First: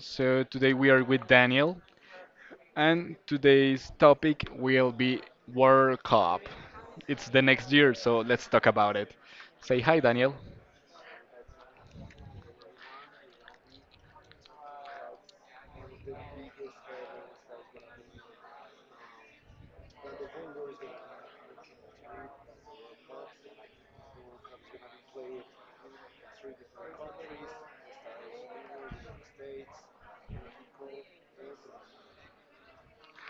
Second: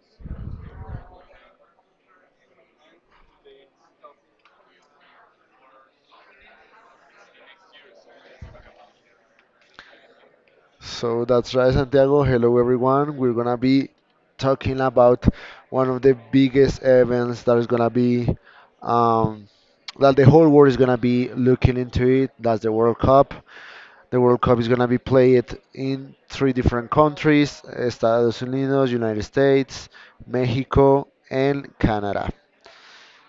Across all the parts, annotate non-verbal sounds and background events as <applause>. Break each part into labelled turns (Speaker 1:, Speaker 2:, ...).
Speaker 1: So today we are with Daniel and today's topic will be World Cup. It's the next year, so let's talk about it. Say hi Daniel.
Speaker 2: So that's right, Santiago. Hello, everyone. We're gonna be talking about one of the biggest events that is gonna be um, that the whole world is gonna be looking into it. That's the World Cup. The World Cup is gonna be played in three different countries: Estados Unidos, United States, Mexico, and Canada.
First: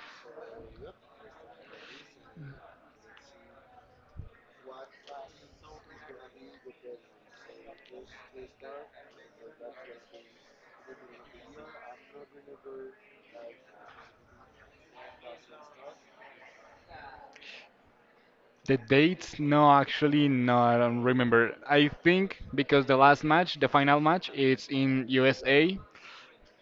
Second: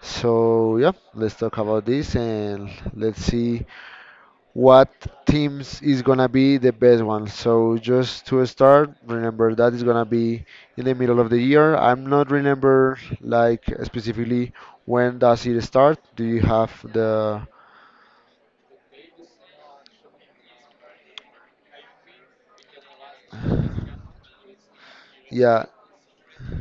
Speaker 2: So yeah, let's talk about this and let's see what teams is gonna be the best one. So just to start, remember that is gonna be in the middle of the year. I'm not remember like specifically when does it start. Do you have the
Speaker 1: The dates? No, actually no, I don't remember. I think because the last match, the final match, it's in
Speaker 2: yeah
Speaker 1: USA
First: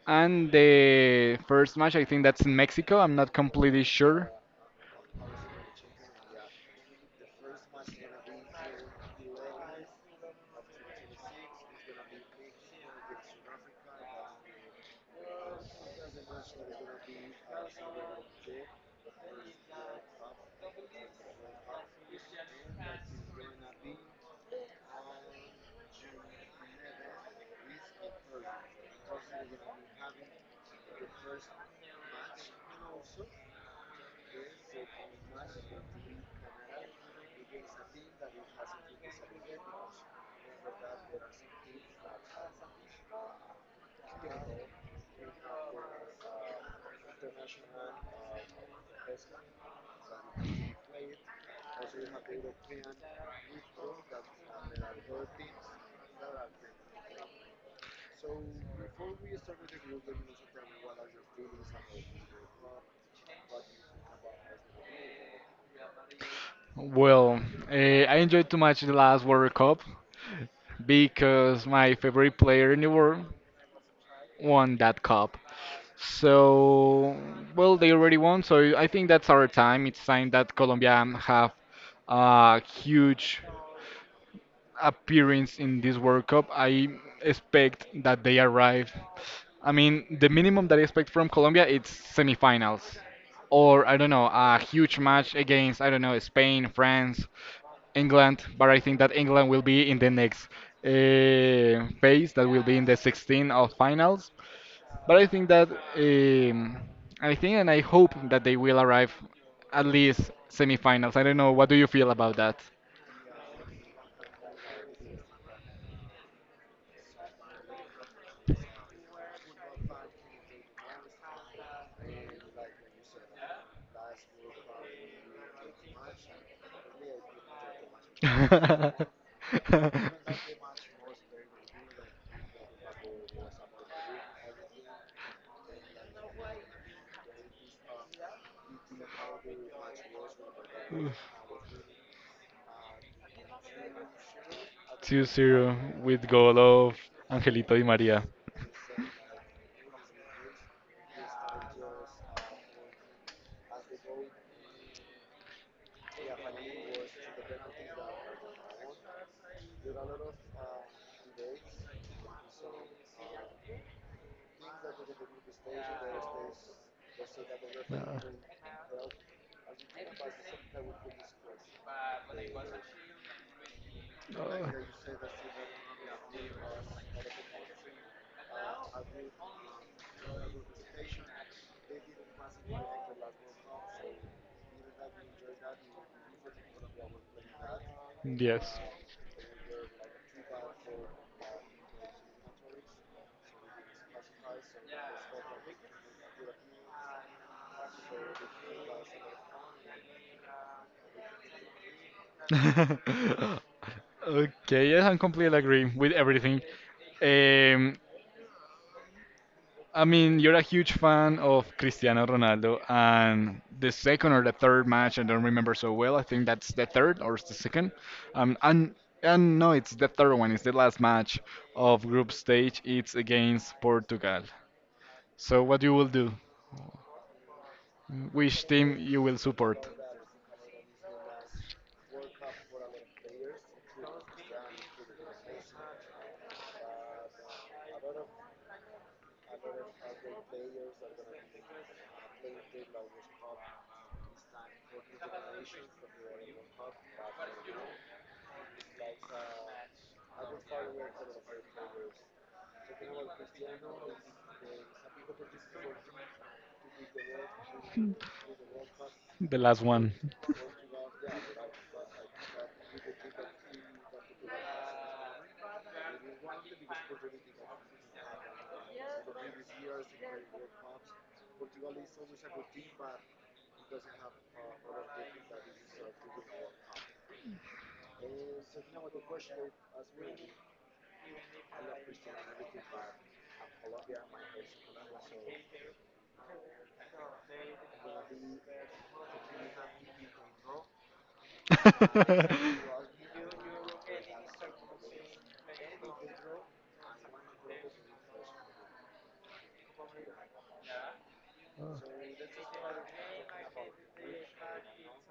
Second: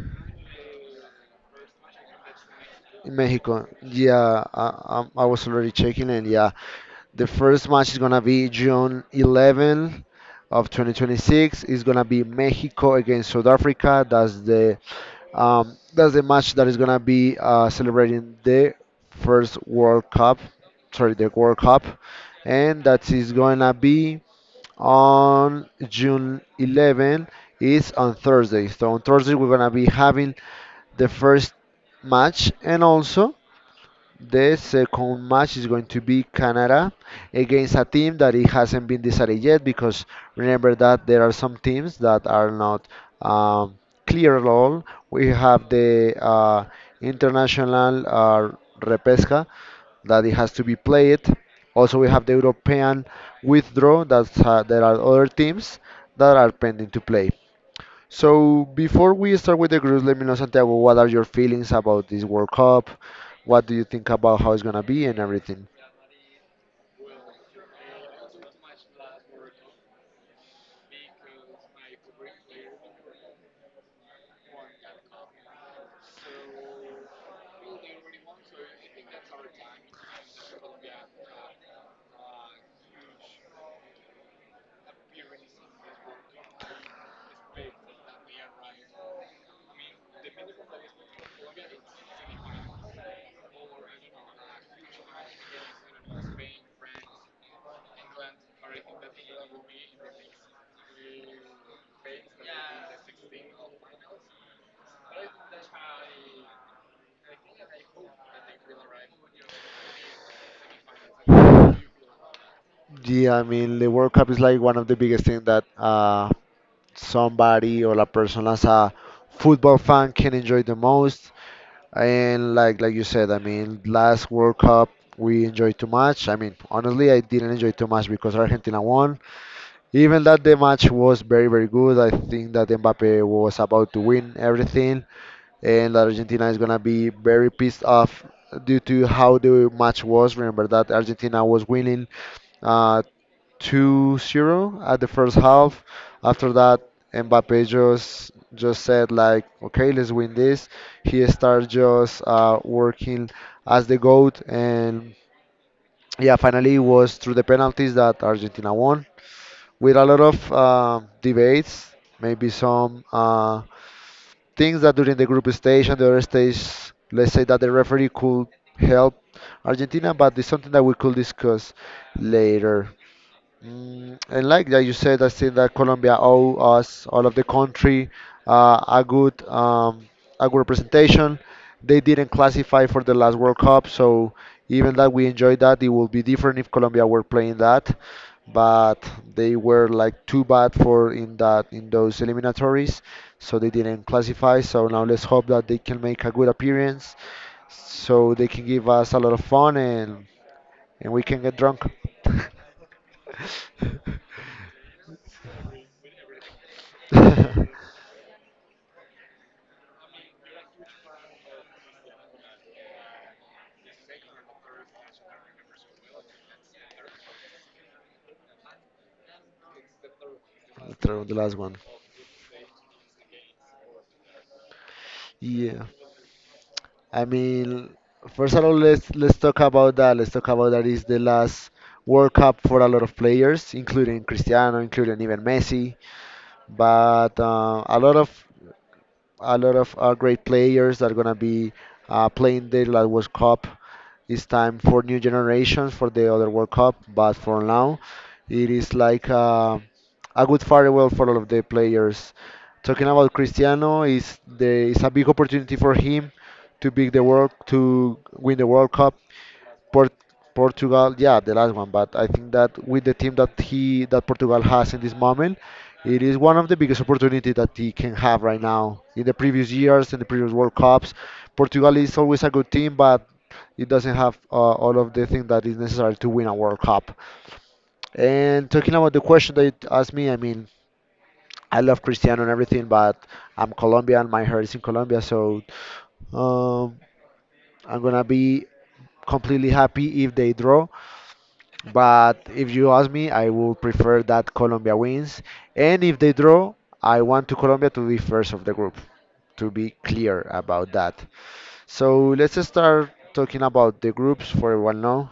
Speaker 1: and the first match I think that's in Mexico. I'm
Speaker 2: in
Speaker 1: not
Speaker 2: Mexico?
Speaker 1: completely sure.
Speaker 2: Yeah, I was already checking and yeah, the first match is gonna be June 11 of 2026. It's gonna be Mexico against South Africa. That's the match that is gonna be celebrating the first World Cup, sorry, the World Cup, and that is gonna be on June 11. It's on Thursday. So on Thursday we're gonna be having the first match, and also the second match is going to be Canada against a team that it hasn't been decided yet because remember that there are some teams that are not um, clear at all. We have the international repesca that it has to be played. Also, we have the European withdraw. That's there are other teams that are pending to play. So before we start with the groups, let me know, Santiago, what are your feelings about this World Cup? What do you think about how it's gonna be and everything?
Speaker 1: Well, I enjoyed too much the last World Cup, because my favorite player in the world won that cup. So, well, they already won. So I think that's our time. It's time that Colombia have a huge appearance in this World Cup. I expect that they arrive. I mean, the minimum that I expect from Colombia it's semifinals, or I don't know, a huge match against I don't know Spain, France, England. But I think that England will be in the next phase, that will be in the 16 of finals. But I think that um, I think and I hope that they will arrive at least semifinals. I don't know. What do you feel about that?
Speaker 2: Yeah, I mean the World Cup is like one of the biggest things that somebody or a person as a football fan can enjoy the most. And like you said, I mean last World Cup we enjoyed too much. I mean honestly, I didn't enjoy too much because Argentina
Speaker 1: <laughs>
Speaker 2: won. Even that the match was very good. I think that Mbappe was about to win everything. And that Argentina is gonna be very pissed off due to how the match was. Remember that Argentina was winning uh, 2-0 at the
Speaker 1: Two
Speaker 2: first
Speaker 1: zero
Speaker 2: half.
Speaker 1: with
Speaker 2: After
Speaker 1: goal
Speaker 2: that,
Speaker 1: of
Speaker 2: Mbappe
Speaker 1: Angelito Di Maria.
Speaker 2: just said like, okay, let's win this. He started just working as the goat, and yeah, finally it was through the penalties that Argentina won with a lot of debates, maybe some things that during the group stage and the other stage, let's say that the referee could help Argentina, but it's something that we could discuss later. And like
Speaker 1: Oh.
Speaker 2: that you said, I think that Colombia owe us, all of the country, uh, a good um, a good representation. They didn't classify for the last World Cup, so even that we enjoyed that, it would be different if Colombia were playing that.
Speaker 1: Yes.
Speaker 2: But they were like too bad for in those eliminatories, so they didn't classify. So now let's hope that they can make a good appearance, so they can give us a lot of fun and we can get drunk. <laughs>
Speaker 1: <laughs> Okay, yes, I completely agree with everything.
Speaker 2: <laughs>
Speaker 1: Um, I mean, you're a huge fan of Cristiano Ronaldo, and the second or the third match, I don't remember so well. I think that's the third or it's the second. Um, and and no, it's the third one. It's the last
Speaker 2: Throw the
Speaker 1: match
Speaker 2: last one.
Speaker 1: of group stage. It's against Portugal. So what
Speaker 2: Yeah,
Speaker 1: you will do?
Speaker 2: I mean, first of
Speaker 1: Which
Speaker 2: all,
Speaker 1: team
Speaker 2: let's
Speaker 1: you will
Speaker 2: let's talk
Speaker 1: support?
Speaker 2: about that. Let's talk about that is the last World Cup for a lot of players, including Cristiano, including even Messi. But a lot of great players that are gonna be playing the last World Cup. It's time for new generations for the other World Cup, but for now, it is like a good farewell for all of the players. Talking about Cristiano, is the there is a big opportunity for him to win the World Cup
Speaker 1: The last
Speaker 2: Port
Speaker 1: one.
Speaker 2: Portugal, yeah, the last one, but I think that with the team that he that Portugal has in this moment, it is one of the biggest opportunity that he can have right now. In the previous years, in the previous World Cups, Portugal is always a good team, but it doesn't have all of the things that is necessary to win a World Cup. And talking about the question that you asked me, I mean, I love Cristiano and everything, but I'm Colombian, my heart is in Colombia, so um, I'm gonna be completely happy if they draw. But if you ask
Speaker 1: <laughs>
Speaker 2: me, I would prefer that Colombia wins. And if they draw, I want to Colombia to be first of the group, to be clear about that. So let's start talking about the groups for everyone now.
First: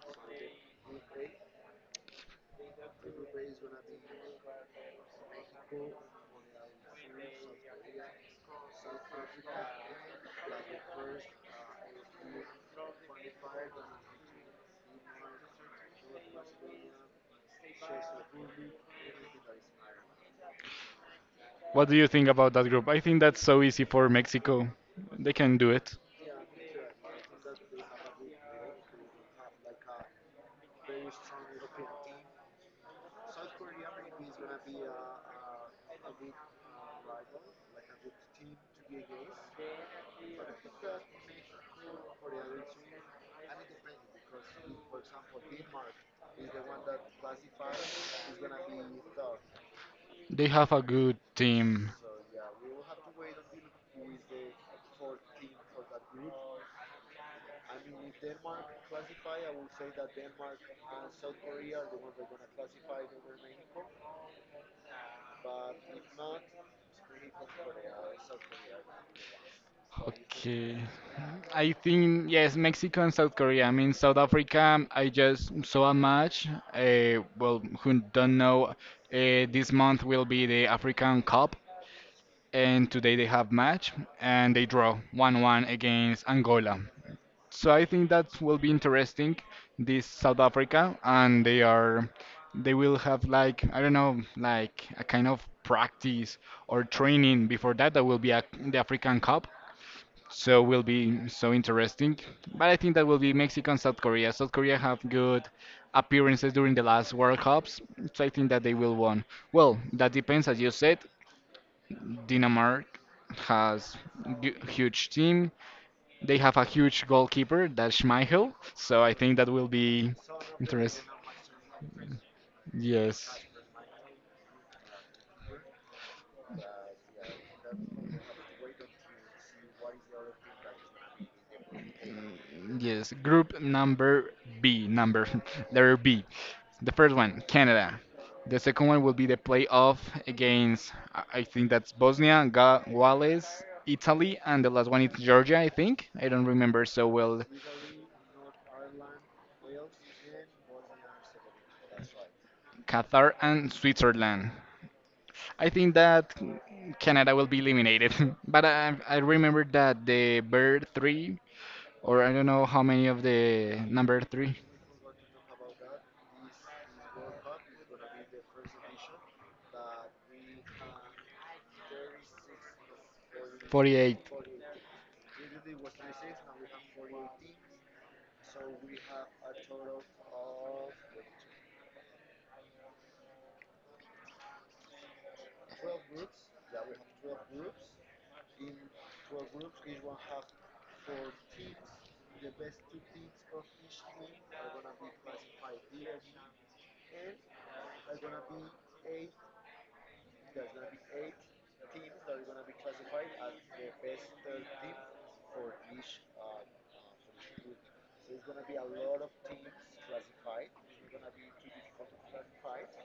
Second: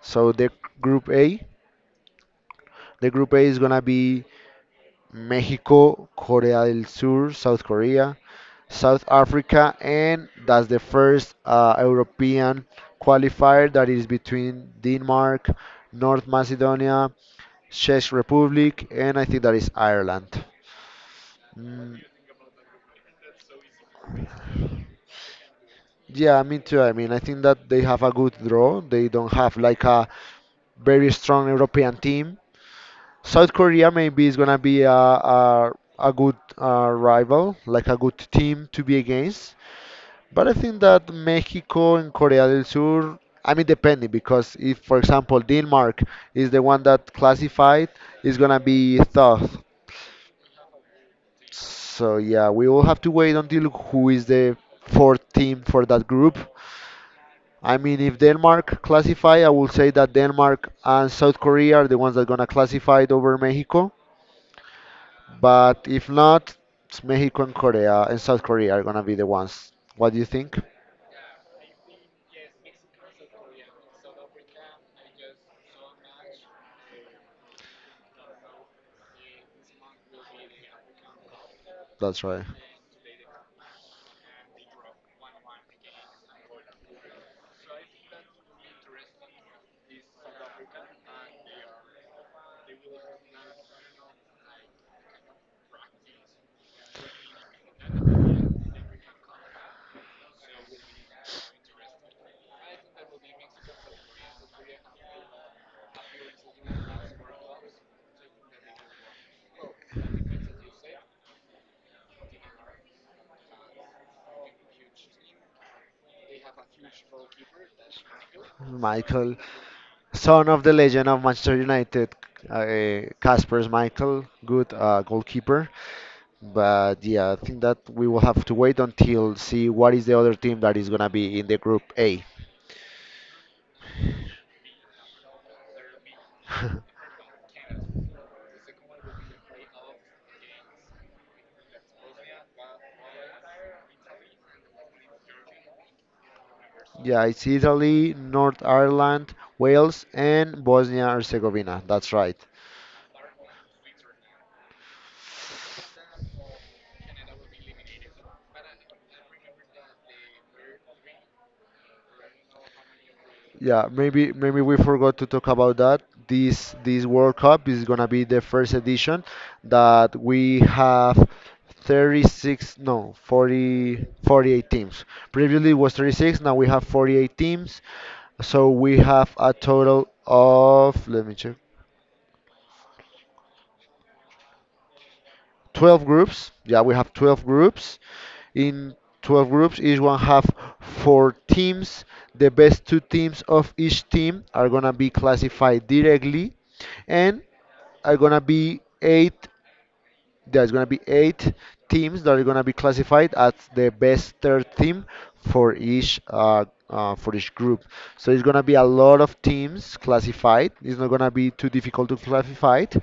Speaker 2: So the group A, the group A is gonna be Mexico, Korea del Sur, South Korea, South Africa, and that's the first European qualifier that is between Denmark, North Macedonia, Czech Republic, and I think that is Ireland.
Speaker 1: What
Speaker 2: Mm,
Speaker 1: do you think about that group? I think that's so easy for Mexico. They can do it.
Speaker 2: yeah, me too. I mean, I think that they have a good draw. They don't have like a very strong European team. South Korea maybe is gonna be a good rival, like a good team to be against. But I think that Mexico and Korea del Sur, I mean, depending, because if, for example, Denmark is the one that classified, it's gonna be tough.
Speaker 1: They have a good team.
Speaker 2: So yeah, we will have to wait until who is the fourth team for that group. I mean, if Denmark classify, I will say that Denmark and South Korea are the ones that gonna classify it over Mexico. But if not, it's Mexico and Korea and South Korea are gonna be the ones. What do you think?
Speaker 1: Okay. I think yes, Mexico and South Korea. I mean, South Africa. I just saw a match. Well, who don't know, this month will be the African Cup,
Speaker 2: That's right.
Speaker 1: and today they have match, and they draw one-one against Angola. So I think that will be interesting. This South Africa, and they are, they will have like I don't know, like a kind of practice or training before that. That will be a, the African Cup, so will be so interesting. But I think that will be Mexico and South Korea. South Korea have good appearances during the last World Cups, so I think that they will win. Well, that depends, as you said. Denmark has huge team. They have a huge goalkeeper, that's Schmeichel. So I
Speaker 2: Michael
Speaker 1: think that will be
Speaker 2: Son of the
Speaker 1: interesting.
Speaker 2: legend of Manchester United,
Speaker 1: Yes.
Speaker 2: Casper Michael, good goalkeeper. But yeah, I think that we will have to wait until see what is the other team that is gonna be in the group A.
Speaker 1: Yes, group number B, number <laughs> letter B. The first one, Canada. The second one will be the playoff against, I think that's Bosnia, Ga Wales, Italy, and the last one is Georgia, I think. I don't remember so
Speaker 2: Yeah,
Speaker 1: well.
Speaker 2: it's Italy, North Ireland, Wales, and Bosnia Herzegovina. That's right.
Speaker 1: Qatar and Switzerland. I think that Canada will be eliminated, <laughs> but I remember that the bird three, or I don't know how many of the
Speaker 2: Yeah,
Speaker 1: number
Speaker 2: maybe
Speaker 1: three,
Speaker 2: maybe we forgot to talk about that. This World Cup is gonna be the first edition that we have 36 no 40
Speaker 1: 48.
Speaker 2: 48 teams. Previously it was 36, now we have 48 teams. So we have a total of let me check. 12 groups. Yeah, we have 12 groups. In 12 groups, each one have four teams. The best two teams of each team are gonna be classified directly, and are gonna be eight there's going to be eight teams that are going to be classified as the best third team for each group. So it's going to be a lot of teams classified. It's not going to be too difficult to classify it,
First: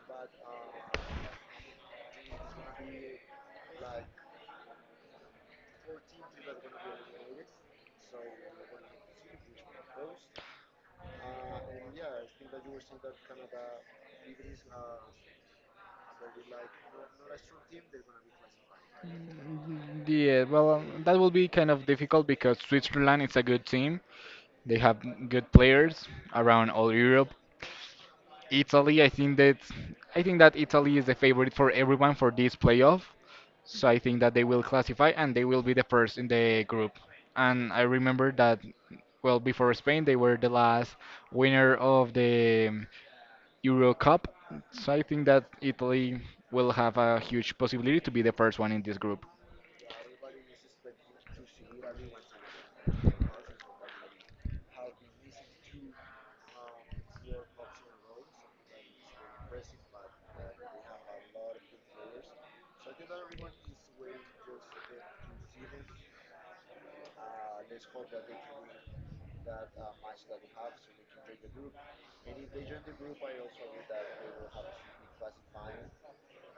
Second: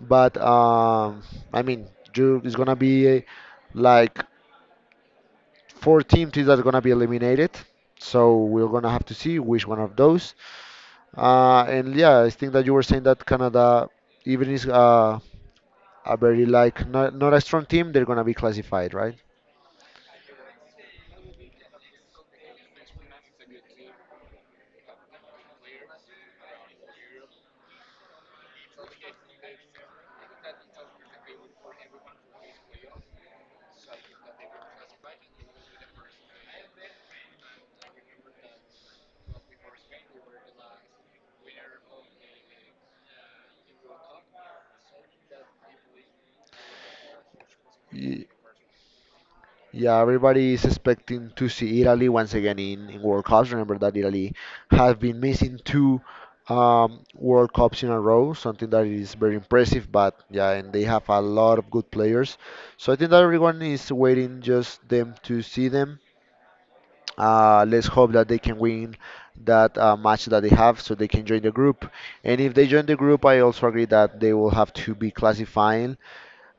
Speaker 2: but I mean, it's going to be like four teams that are going to be eliminated. So we're going to have to see which one of those. And yeah, I think that you were saying that Canada, even is a very like not a strong team, they're gonna be classified, right?
Speaker 1: Mm-hmm. Yeah, well, that will be kind of difficult because Switzerland is a good team. They have good players around all Europe. Italy, I think that Italy is the favorite for everyone for this playoff. So I think that they will classify and they will be the first in the group. And I remember that well before Spain they were the last winner of the Euro Cup. So I think that Italy will have a huge possibility to be
Speaker 2: Y-
Speaker 1: the first one in this group.
Speaker 2: Yeah, everybody is expecting to see Italy once again in World Cups. Remember that Italy have been missing two World Cups in a row, something that is very impressive. But yeah, and they have a lot of good players, so I think that everyone is waiting just them to see them. Let's hope that they can win that match that they have, so they can join the group. And if they join the group, I also agree that they will have to be classifying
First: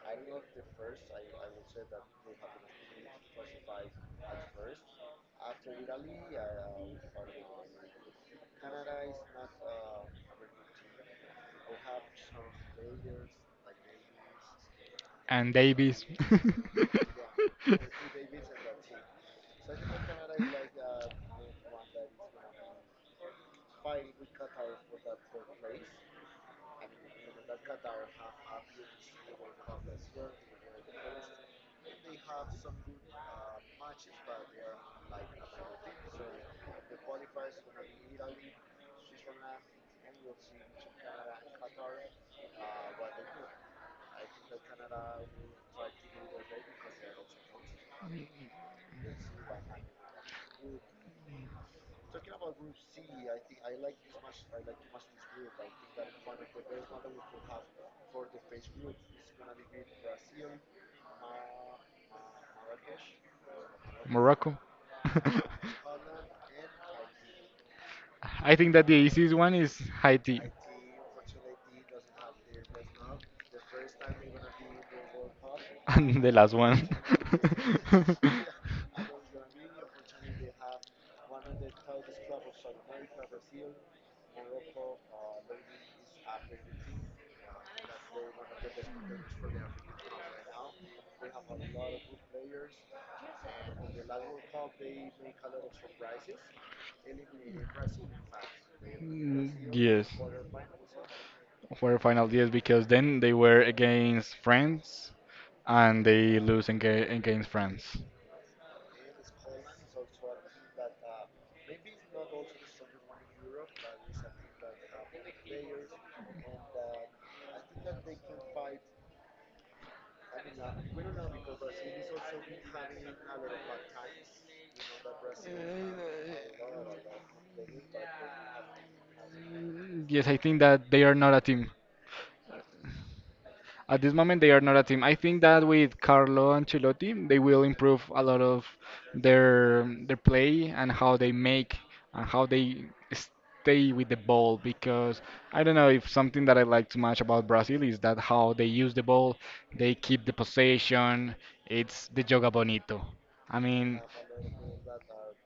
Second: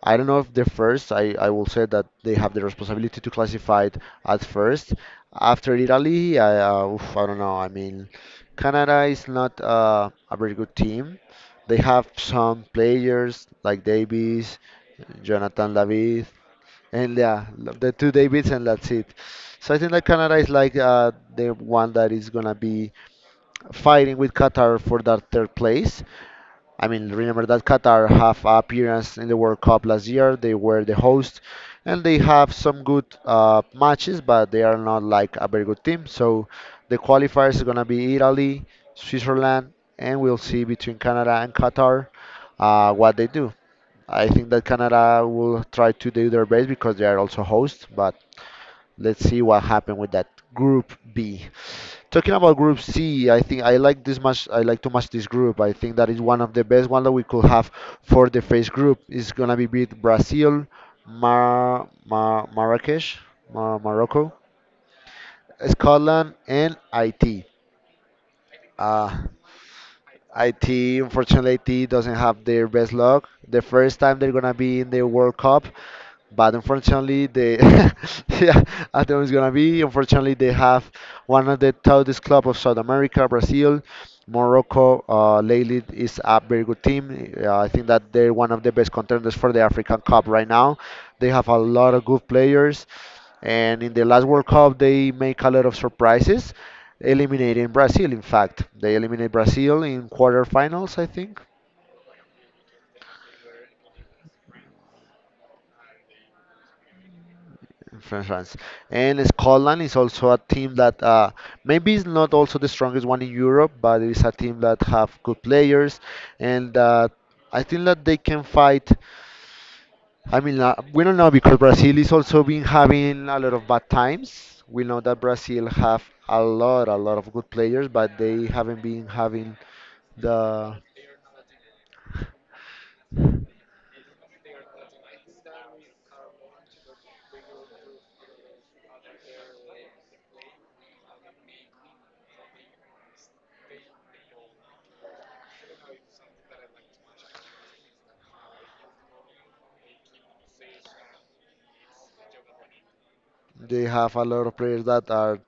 Speaker 2: I don't know if they're first. I will say that they have the responsibility to classify it at first. After Italy, oof, I don't know. I mean, Canada is not a very good team. They have some players like Davies,
Speaker 1: And
Speaker 2: Jonathan
Speaker 1: Davies.
Speaker 2: David, and yeah, the two Davids, and that's it.
Speaker 1: <laughs>
Speaker 2: So I think that Canada is like the one that is gonna be fighting with Qatar for that third place. I mean, remember that Qatar have appearance in the World Cup last year. They were the host, and they have some good matches, but they are not like a very good team. So the qualifiers are gonna be Italy, Switzerland, and we'll see between Canada and Qatar what they do. I think that Canada will try to do their best because they are also host, but let's see what happens with that Group B. Talking about Group C, I think I like this much. I like to match this group. I think that is one of the best one that we could have for the first group. It's gonna be with Brazil, Marrakesh, Mar Morocco,
Speaker 1: Morocco. <laughs>
Speaker 2: Scotland, and IT.
Speaker 1: I think that the
Speaker 2: Uh,
Speaker 1: easiest one is Haiti. <laughs>
Speaker 2: IT, unfortunately, IT doesn't have their best luck. The first time they're gonna be in the World Cup,
Speaker 1: And the last
Speaker 2: but
Speaker 1: one.
Speaker 2: unfortunately, they <laughs> yeah,
Speaker 1: <laughs>
Speaker 2: I think it's gonna be. Unfortunately, they have one of the toughest club of South America, Brazil. Morocco lately is a very good team. I think that they're one of the best contenders for the African Cup right now. They have a lot of good players. And in the last World Cup, they make a lot of surprises, eliminating Brazil. In fact, they eliminate
Speaker 1: Mm,
Speaker 2: Brazil
Speaker 1: yes.
Speaker 2: in quarterfinals, I think,
Speaker 1: For final yes, because then they were against France and they lose against France.
Speaker 2: in France. And Scotland is also a team that maybe is not also the strongest one in Europe, but it is a team that have good players and that I think that they can fight. We don't know because Brazil is also been having a lot of bad times. We know that Brazil have a lot of good players, but they haven't been having
Speaker 1: Yes, I think
Speaker 2: the.
Speaker 1: that they are not a team. At this moment, they are not a team. I think that with Carlo Ancelotti, they will improve a lot of their play and how they make and how they stay with the ball. Because I don't know, if something that I like too much about Brazil is that how they use the ball, they keep the possession. It's the joga bonito. I
Speaker 2: They
Speaker 1: mean,
Speaker 2: have a lot of players that are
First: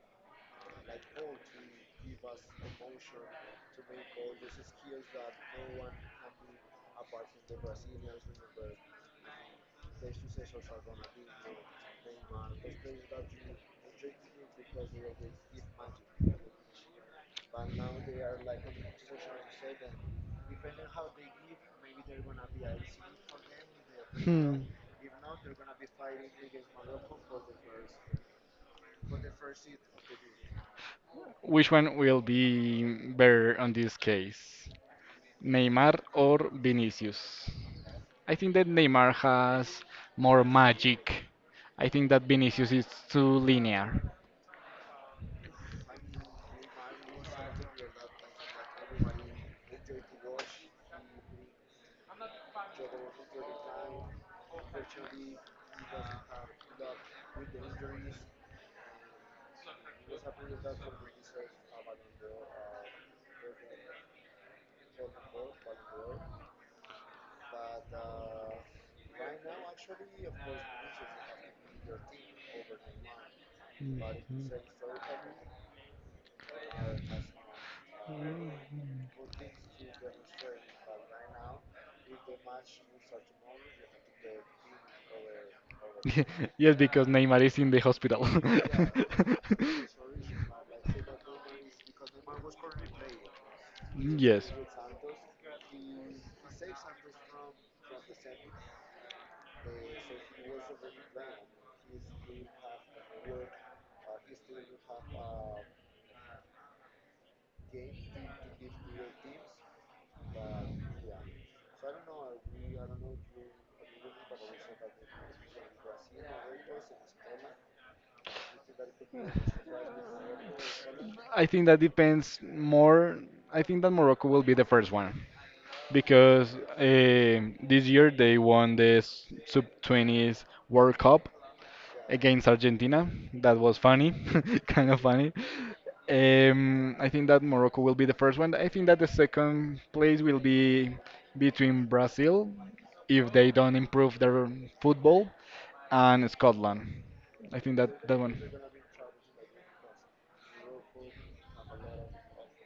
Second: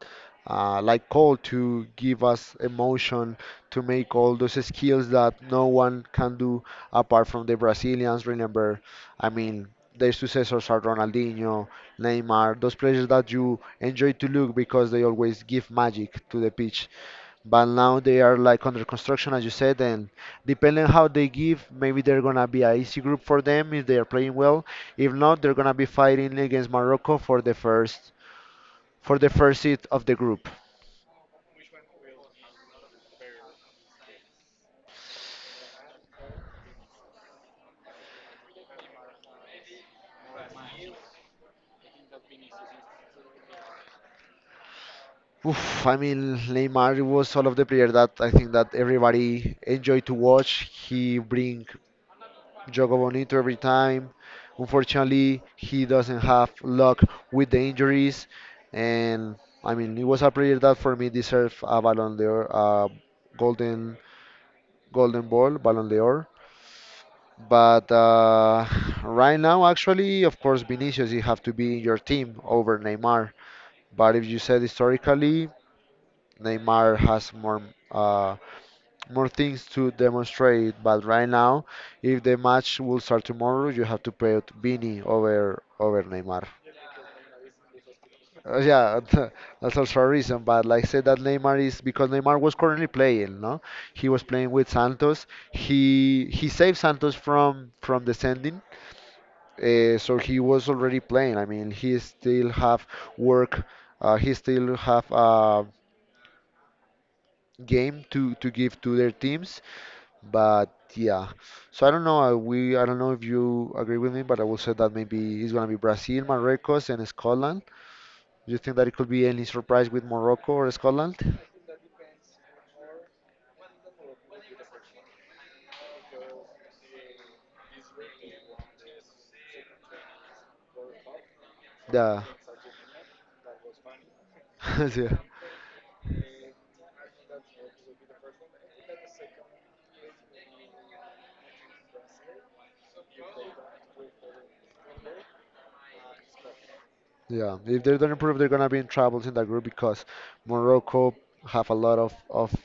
Speaker 2: like called to give us emotion, to make all those skills that no one can do apart from the Brazilians. Remember, I mean, their successors are Ronaldinho, Neymar, those players that you enjoy to look because they always give magic to the pitch. But now they are like under construction as you said, and depending how they give, maybe they're gonna be a easy group for them if they are playing
Speaker 1: hmm,
Speaker 2: well. If not, they're gonna be fighting against Morocco for the first, for the first seat of the group.
Speaker 1: which one will be better on this case? Neymar or Vinicius? I think that Neymar has more magic. I think that Vinicius is too linear.
Speaker 2: Oof, I mean, Neymar was all of the player that I think that everybody enjoyed to watch. He bring Jogo Bonito every time. Unfortunately, he doesn't have luck with the injuries, and I mean it was a player that for me deserved a Ballon d'Or, a golden golden ball, Ballon d'Or. But <laughs> right now, actually, of course, Vinicius, you have to be in your team over Neymar. But if you said historically, Neymar has more uh, more things to demonstrate. But right now, if the match will start tomorrow, you have to put Vini over Neymar.
Speaker 1: <laughs> Yes, because Neymar is in the hospital. <laughs>
Speaker 2: Yeah, <laughs> that's also a reason. But like I said, that Neymar is because Neymar was currently playing. No, he was playing
Speaker 1: Yes.
Speaker 2: with Santos. He saved Santos from descending. So he was already playing. I mean, he still have work. He still have game to give to their teams. But yeah, so I don't know. I don't know if you agree with me, but I will say that maybe it's gonna be Brazil, Marruecos, and Scotland. Do you think that it could be any surprise with Morocco or Scotland?
Speaker 1: I think that depends more. I think that Morocco will be the first one, because this year they won the sub 20s World Cup
Speaker 2: Yeah,
Speaker 1: against Argentina. That was funny, <laughs> kind
Speaker 2: <laughs>
Speaker 1: of
Speaker 2: yeah,
Speaker 1: funny. I think that Morocco will be the first one. I think that the second place will be between Brazil, if they don't improve their football, and Scotland.
Speaker 2: yeah.
Speaker 1: I think
Speaker 2: If
Speaker 1: that
Speaker 2: they don't
Speaker 1: that one.
Speaker 2: improve, they're gonna be in troubles in that group because Morocco have a lot of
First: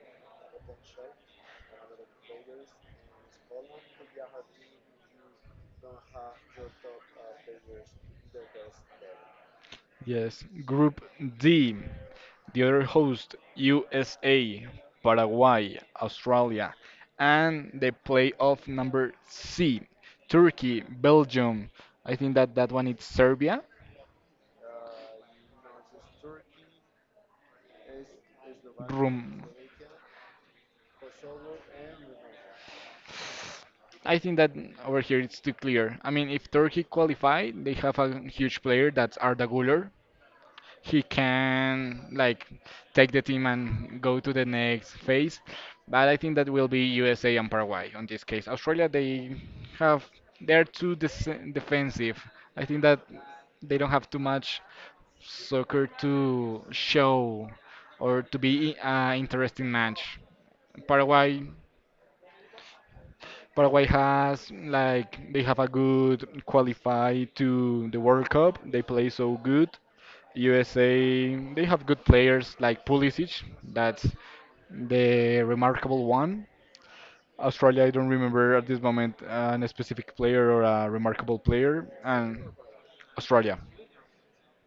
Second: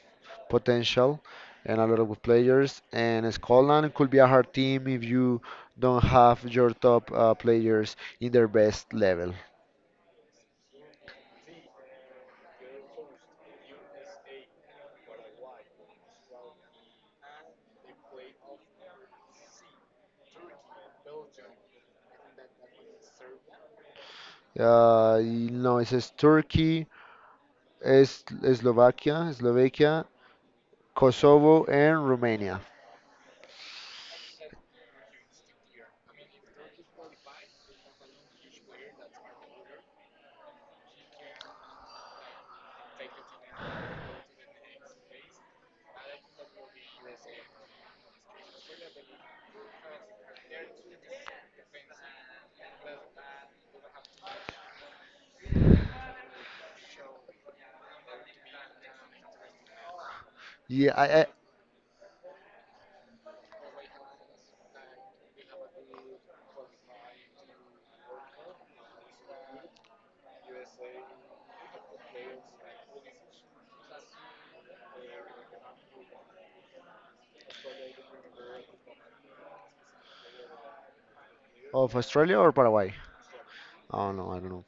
Speaker 2: potential and a lot of good players, and Scotland could be a hard team if you don't have your top players in their best level.
Speaker 1: Yes. Group D, the other host, USA, Paraguay, Australia, and the playoff number C, Turkey, Belgium. I think that that one is Serbia.
Speaker 2: No, it says Turkey, es Slovakia,
Speaker 1: Room.
Speaker 2: Slovakia, Kosovo, and Romania.
Speaker 1: I think that over here it's too clear. I mean, if Turkey qualify, they have a huge player that's Arda Güler. He can like take the team and go to the next phase. But I think that will be USA and Paraguay on this case. Australia, they have they're too defensive. I think that they don't have too much soccer to show or to be an interesting match.
Speaker 2: Yeah, I, I,
Speaker 1: Paraguay Paraguay has like they have a good qualify to the World Cup. They play so good. USA, they have good players like Pulisic, that's the remarkable one. Australia, I don't remember at this moment an specific player or a remarkable player,
Speaker 2: of Australia
Speaker 1: and
Speaker 2: or Paraguay?
Speaker 1: Australia.
Speaker 2: Oh no, I don't know.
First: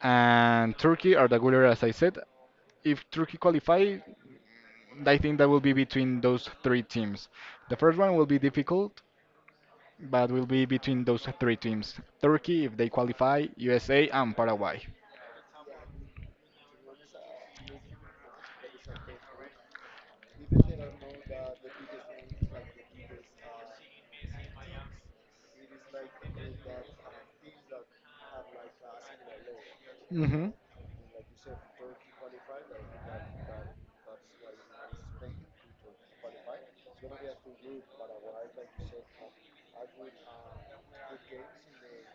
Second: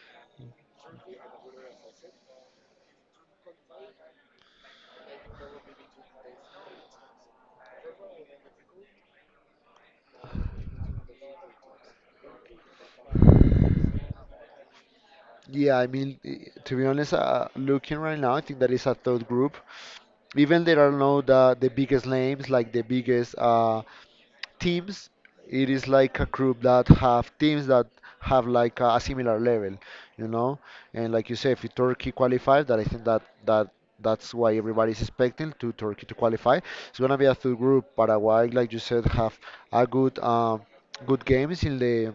Speaker 1: And Turkey are the winner, as I said. If Turkey qualify, I think that will be between those three teams. The first one will be difficult, but will be between those three teams. Turkey, if they qualify, USA, and Paraguay.
Speaker 2: Yeah, I mean, to be honest, looking right now, I think that is a third group. Even there are no the biggest names, like the biggest teams, it is like a group that have teams that have like a similar level, you
Speaker 1: Mm-hmm. Like
Speaker 2: know. And like you say, if Turkey qualifies, that I think that that's why everybody's expecting to Turkey to qualify. It's going to be a third group. Paraguay, like you said, have a good good games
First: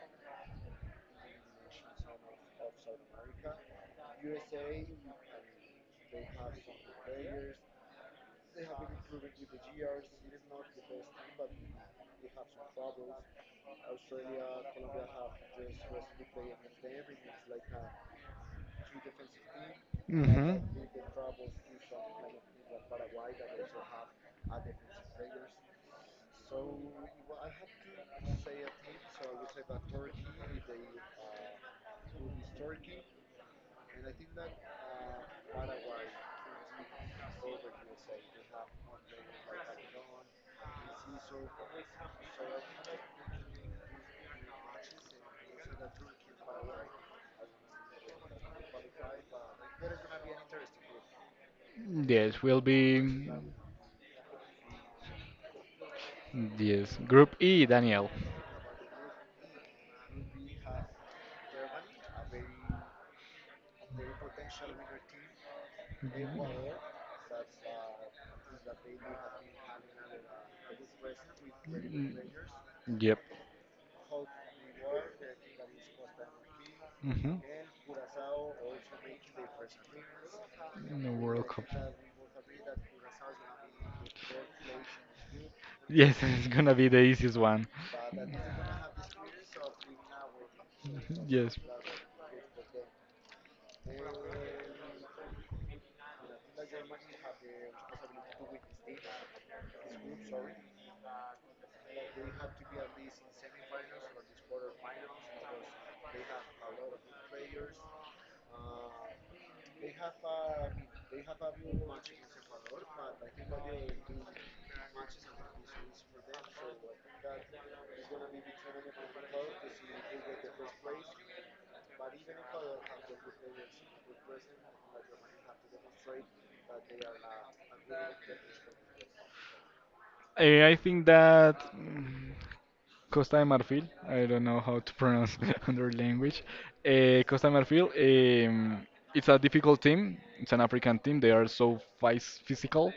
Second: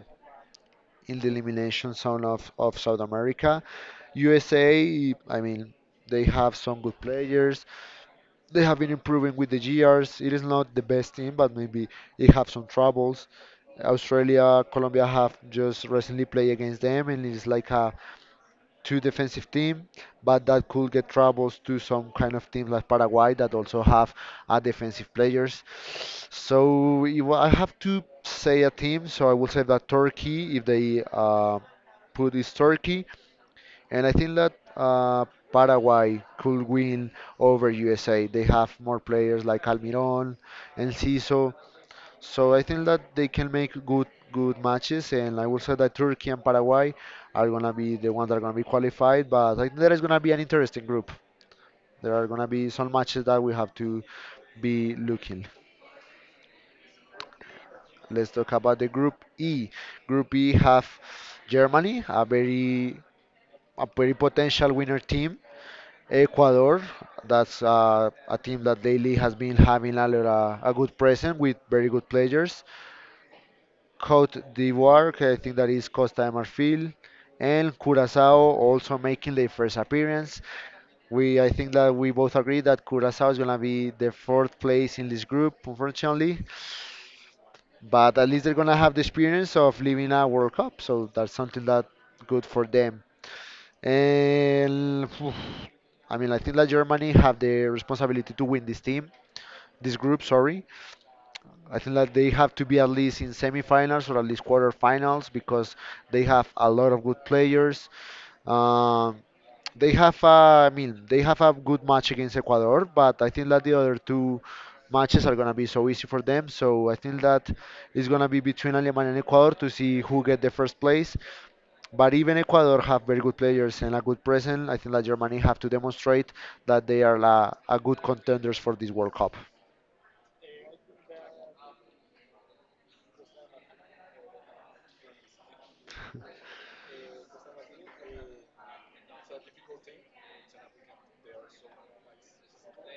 Speaker 2: in the elimination zone of South America. USA, I mean, they have some good players. They have been improving with the years. It is not the best team, but maybe it have some troubles. Australia, Colombia have just recently played against them, and it's like a two defensive team, but
Speaker 1: Mm-hmm.
Speaker 2: that could get troubles to some kind of team like Paraguay that also have a defensive players. So if I have to say a team, so I will say that Turkey, if they put is Turkey, and I think that Paraguay could win over USA. They have more players like Almiron and Ciso. So I think that they can make good matches. And I will say that Turkey and Paraguay are going to be the ones that are going to be qualified. But I think there is going to be an interesting group. There are going
Speaker 1: Yes,
Speaker 2: to
Speaker 1: will
Speaker 2: be some
Speaker 1: be.
Speaker 2: matches that
Speaker 1: That
Speaker 2: we have to be looking.
Speaker 1: Yes, Group E, Daniel.
Speaker 2: Let's talk about the Group E. Group E have Germany, a very potential winner team. Ecuador, that's a team that lately has been having lot, a good presence with very good
Speaker 1: Mm,
Speaker 2: players.
Speaker 1: yep.
Speaker 2: Cote d'Ivoire, I think that is Costa de Marfil,
Speaker 1: Mm-hmm.
Speaker 2: and Curacao also making their first appearance. I think that we both agree that Curacao is gonna be the fourth place in this group,
Speaker 1: Yes, <laughs>
Speaker 2: unfortunately,
Speaker 1: it's gonna be the easiest one.
Speaker 2: but at least
Speaker 1: <laughs>
Speaker 2: they're gonna have the experience of living a World Cup, so that's
Speaker 1: Yes.
Speaker 2: something that good for them. And phew, I mean, I think that Germany have the responsibility to win this team, this group. Sorry, I think that they have to be at least in semifinals or at least quarterfinals because they have a lot of good players. Um, they have, I mean, they have a good match against Ecuador, but I think that the other two matches are gonna be so easy for them. So I think that it's gonna be between Alemania and Ecuador to see who get the first place, but even Ecuador have very good players and a good presence. I think that Germany have to demonstrate that they are a good contenders for this World Cup.
Speaker 1: I think that. Mm, Costa de Marfil. I don't know how to pronounce <laughs> their language. Costa de Marfil. Um, it's a difficult team. It's an African team. They are so physical.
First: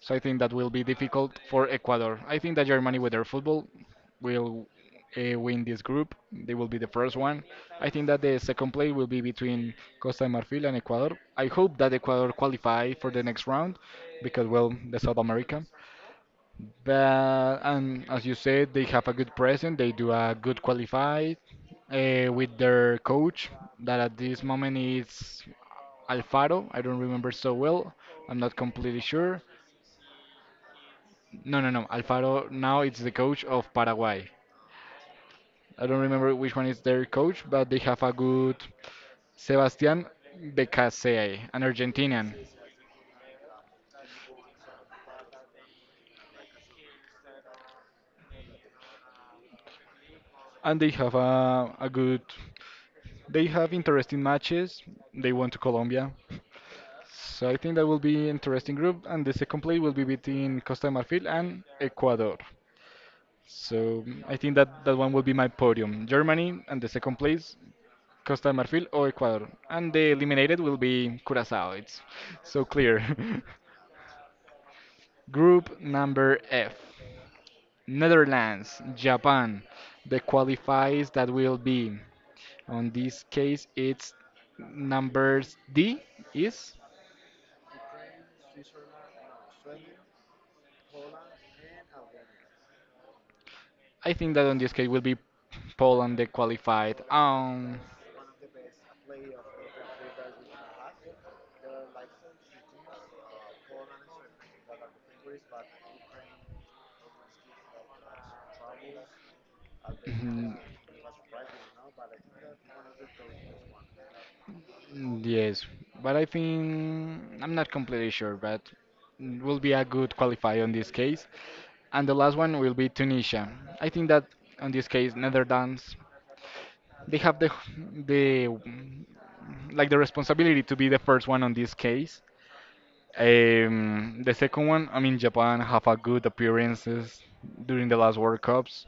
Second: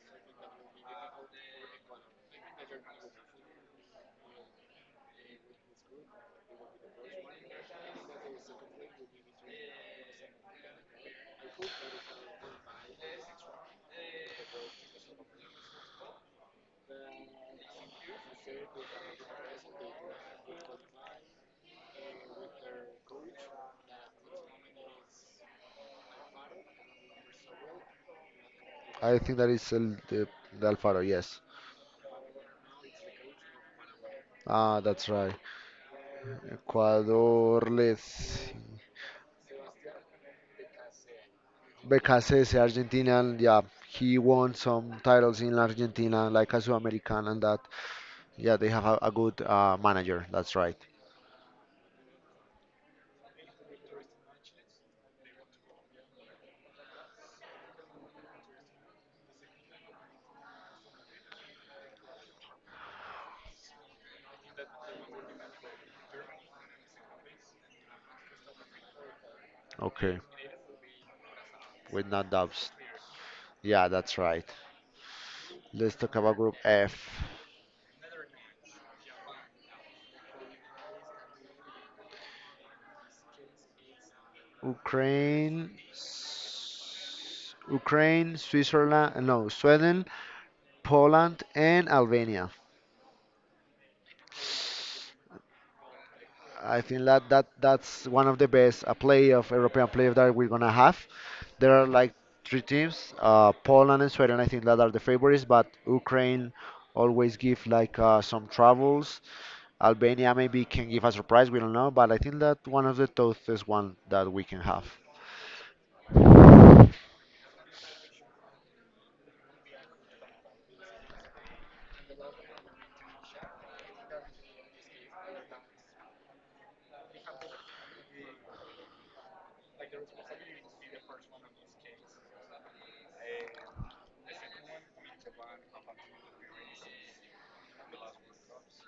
Speaker 1: So I think that will be difficult for Ecuador. I think that Germany, with their football, will win this group. They will be the first one. I think that the second play will be between Costa de Marfil and Ecuador. I hope that Ecuador qualify for the next round because, well, the South America. But and as you said, they have a good present. They do a good qualify with their coach that at this moment is Alfaro. I don't remember so well. I'm not completely
Speaker 2: I think
Speaker 1: sure.
Speaker 2: that is the Alfaro, yes.
Speaker 1: No, no, no. Alfaro now it's the coach of Paraguay.
Speaker 2: Ah, that's right.
Speaker 1: I don't remember which one is their coach,
Speaker 2: Ecuador,
Speaker 1: but they have a
Speaker 2: let's.
Speaker 1: good Sebastián Becasey, an Argentinian,
Speaker 2: BKCS, Argentina, yeah, he won some titles in Argentina, like a American and that. Yeah, they have a good manager. That's right.
Speaker 1: and they have a good. They have interesting matches. They went to Colombia. So I think that will be interesting group, and the second play will be between Costa de Marfil and Ecuador. So mm, I think that that one will be my podium. Germany and the second place, Costa de Marfil or Ecuador, and the
Speaker 2: Okay,
Speaker 1: eliminated will be Curacao. It's
Speaker 2: with no
Speaker 1: so
Speaker 2: doubts.
Speaker 1: clear.
Speaker 2: Yeah, that's right.
Speaker 1: <laughs> Group
Speaker 2: Let's talk about
Speaker 1: number
Speaker 2: Group
Speaker 1: F.
Speaker 2: F.
Speaker 1: Netherlands, Japan. The qualifiers that will be on this case it's numbers
Speaker 2: Ukraine,
Speaker 1: D is
Speaker 2: Ukraine, Switzerland, no, Sweden, Poland, and Albania.
Speaker 1: I think that on this case will be Poland that
Speaker 2: I
Speaker 1: qualified.
Speaker 2: think that, that's one of the best playoff European playoff that we're gonna have. There are like three teams, Poland and Sweden. I think that are the favorites, but Ukraine always give like some troubles. Albania
Speaker 1: Mhm,
Speaker 2: maybe can give a surprise. We don't know, but I think that one of the toughest one that we can have.
Speaker 1: yes, but I think I'm not completely sure, but will be a good qualifier on this case. And the last one will be Tunisia. I think that on this case, Netherlands, they have the like the responsibility to be the first one on this case. The second one, I mean, Japan have a good appearances during the last World Cups.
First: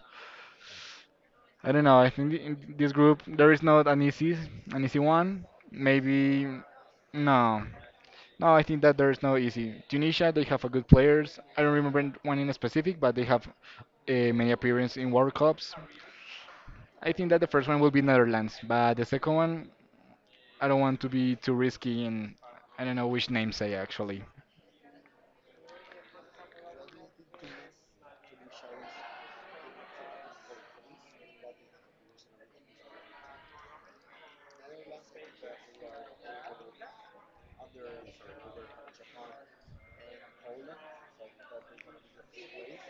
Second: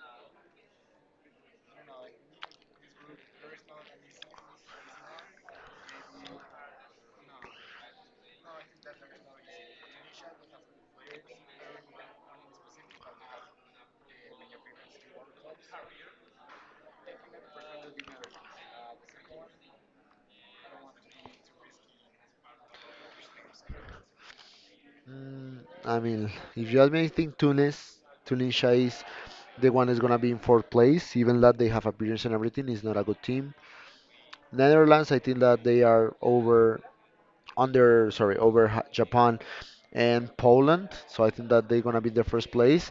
Speaker 1: I don't know. I think in this group there is not an easy one. Maybe no, no. I think that there is no easy. Tunisia, they have a good players. I don't remember one in specific, but they have many appearances in World Cups. I think that the first one will be Netherlands, but the second one, I don't want to be too risky, and I don't know which name say actually.
Speaker 2: Mm, I mean, if you ask me, I think Tunis, Tunisia is the one is gonna be in fourth place, even that they have appearance and everything is not a good team. Netherlands, I think that they are over under sorry over Japan and Poland, so I think that they're gonna be the first place.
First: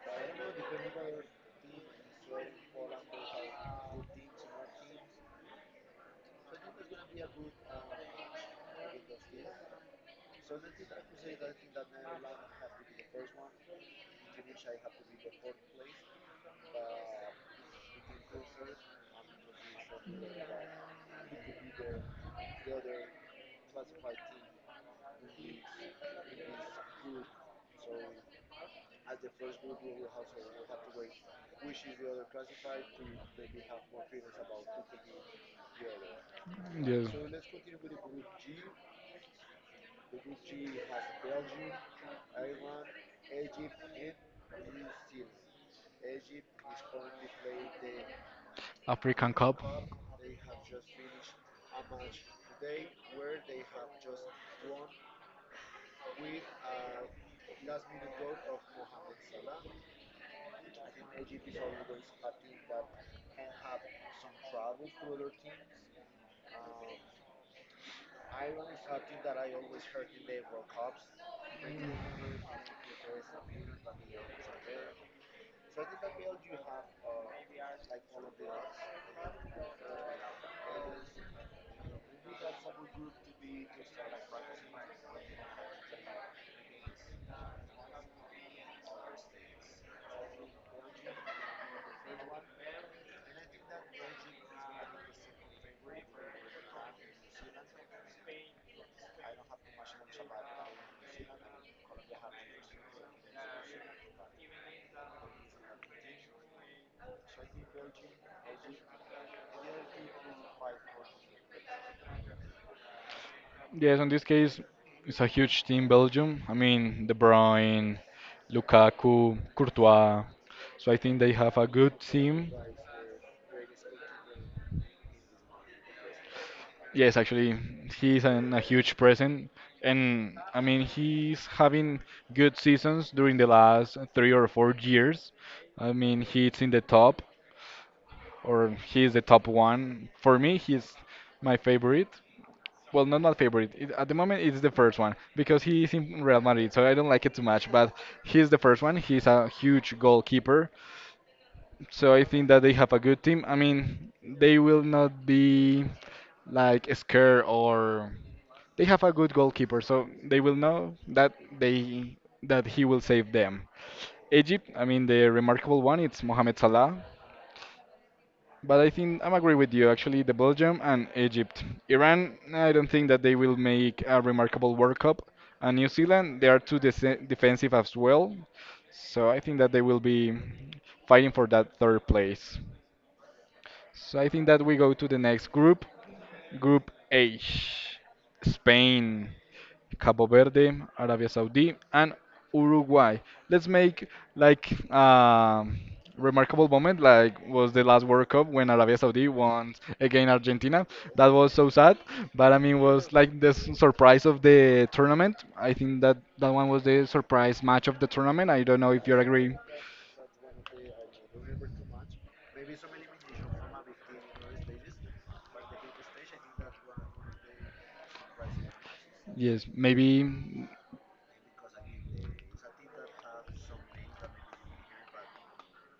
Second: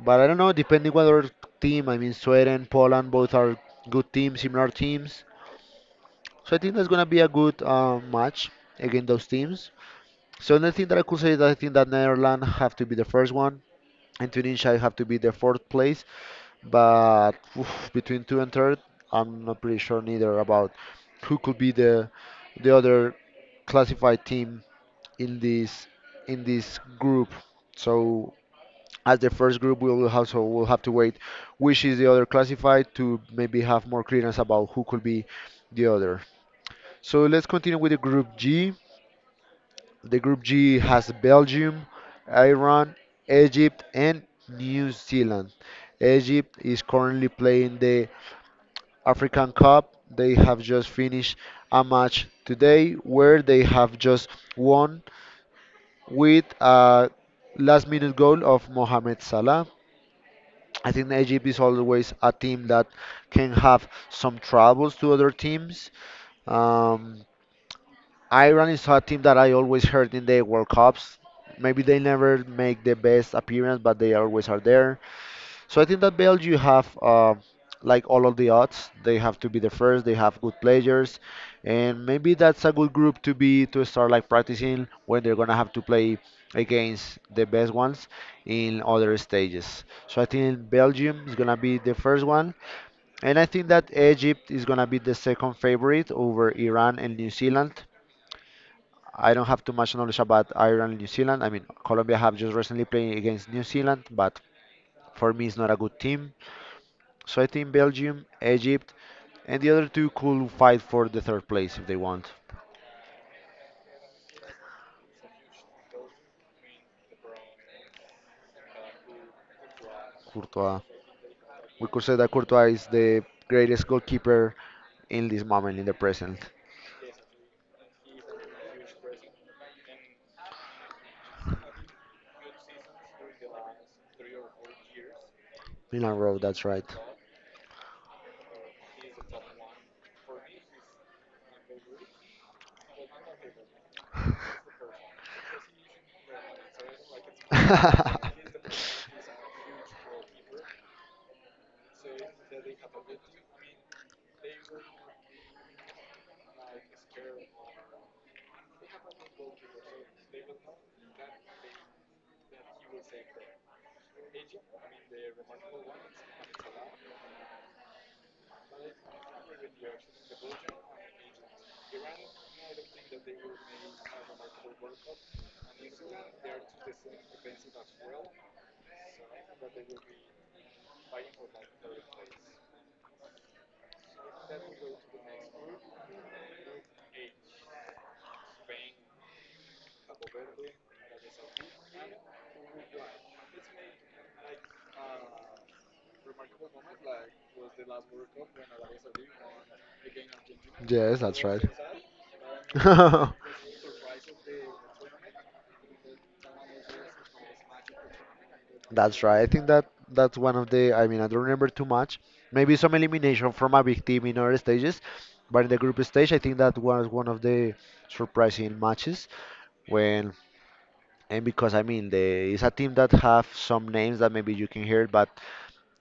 Speaker 2: But I don't know, depending whether team, I mean Sweden, Poland, both are good teams, similar teams. So I think that's gonna be a good match against those teams. So the thing that I could say is that I think that Netherlands have to be the first one, and Tunisia I have to be the fourth place, but oof, between two and third, I'm not pretty sure neither about who could be the other classified team in this in this group. So as the first group, we will have so we'll have to wait which is the other classified to maybe have more clearance about who could be the other.
Speaker 1: Yes.
Speaker 2: So let's continue with the group G. The group G has Belgium, Iran, Egypt, and New Zealand. Egypt is currently playing the
Speaker 1: African
Speaker 2: African
Speaker 1: Cup.
Speaker 2: Cup. They have just finished a match today where they have just won with a last minute goal of Mohamed Salah. I think Egypt is always a team that can have some troubles to other teams. Um, Iran is a team that I always heard in the World Cups. Maybe they never make the best appearance, but they always are there. So I think that Belgium have like all of the odds. They have to be the first. They have good players, and maybe that's a good group to be to start like practicing when they're gonna have to play against the best ones in other stages. So I think Belgium is gonna be the first one, and I think that Egypt is gonna be the second favorite over Iran and New Zealand. I don't have too much knowledge about Ireland and New Zealand. I mean, Colombia have just recently played against New Zealand, but for me, it's not a good team. So I think Belgium, Egypt, and the other two could fight for the third place if they want.
Speaker 1: Yes, in this case, it's a huge team, Belgium. I mean, De Bruyne, Lukaku, Courtois.
Speaker 2: Courtois.
Speaker 1: So I think they have a
Speaker 2: We
Speaker 1: good
Speaker 2: could say that
Speaker 1: team.
Speaker 2: Courtois is the greatest goalkeeper in this moment, in the present.
Speaker 1: Yes, actually, he's an, a huge present, and I mean he's having good seasons during the last 3 or 4 years. I
Speaker 2: Milan
Speaker 1: mean
Speaker 2: Road,
Speaker 1: he's
Speaker 2: that's
Speaker 1: in the
Speaker 2: right.
Speaker 1: top, or he is the top one. For me, he's my favorite. Well, not my favorite. It, at the moment, it's the first one because he is in Real Madrid, so I don't like it too much. But he's the
Speaker 2: <laughs>
Speaker 1: first one. He's a huge goalkeeper, so I think that they have a good team. I mean, they will not be like scared or they have a good goalkeeper, so they will know that they that he will save them. Egypt, I mean, the remarkable one, it's Mohamed Salah. But I think I'm agree with you. Actually, the Belgium and Egypt, Iran. I don't think that they will make a remarkable World Cup. And New Zealand, they are too defensive as well. So I think that they will be fighting for that third place. So I think that we go to the next group, Group H, Spain, Cabo Verde, Arabia Saudi, and Uruguay. Let's make like um remarkable moment, like was the last World Cup when Arabia Saudi won against Argentina.
Speaker 2: Yes,
Speaker 1: That
Speaker 2: that's
Speaker 1: was
Speaker 2: right.
Speaker 1: so sad, but I mean was
Speaker 2: <laughs>
Speaker 1: like the surprise of the tournament. I think that that one was the surprise match of the tournament. I don't know if you
Speaker 2: That's right. I
Speaker 1: agree.
Speaker 2: think that that's one of the. I mean, I don't remember too much. Maybe some elimination from a big team in other stages, but in the group stage, I think that was one of the surprising matches.
Speaker 1: Yes,
Speaker 2: When
Speaker 1: maybe.
Speaker 2: and because I mean, the it's a team that have some names that maybe you can hear, but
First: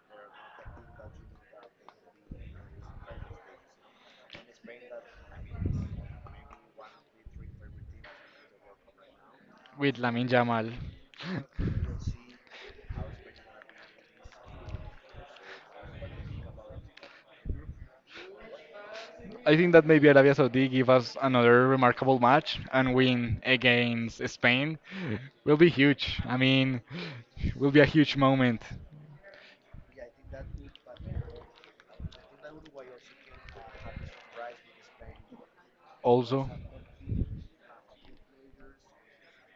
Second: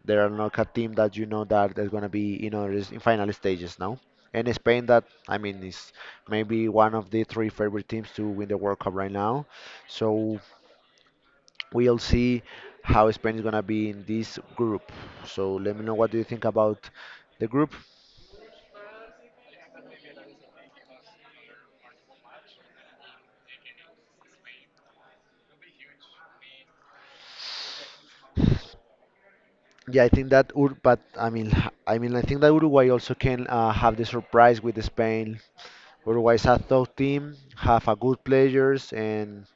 Speaker 2: there are not a team that that is going to be, is in final stages now. And Spain, that, I mean, is maybe one of the three favorite teams to win the World Cup right now.
Speaker 1: With Lamin
Speaker 2: So
Speaker 1: Jamal. <laughs>
Speaker 2: we'll see how Spain is going to be in this group. So let me know what do you think about the group.
Speaker 1: I think that maybe Arabia Saudi give us another remarkable match and win against Spain will be huge. I mean, will be a huge moment
Speaker 2: Yeah, I think that Ur but I mean, <laughs> I mean, I think that Uruguay also can have the surprise with Spain. Uruguay is
Speaker 1: also.
Speaker 2: a tough team, have a good players, and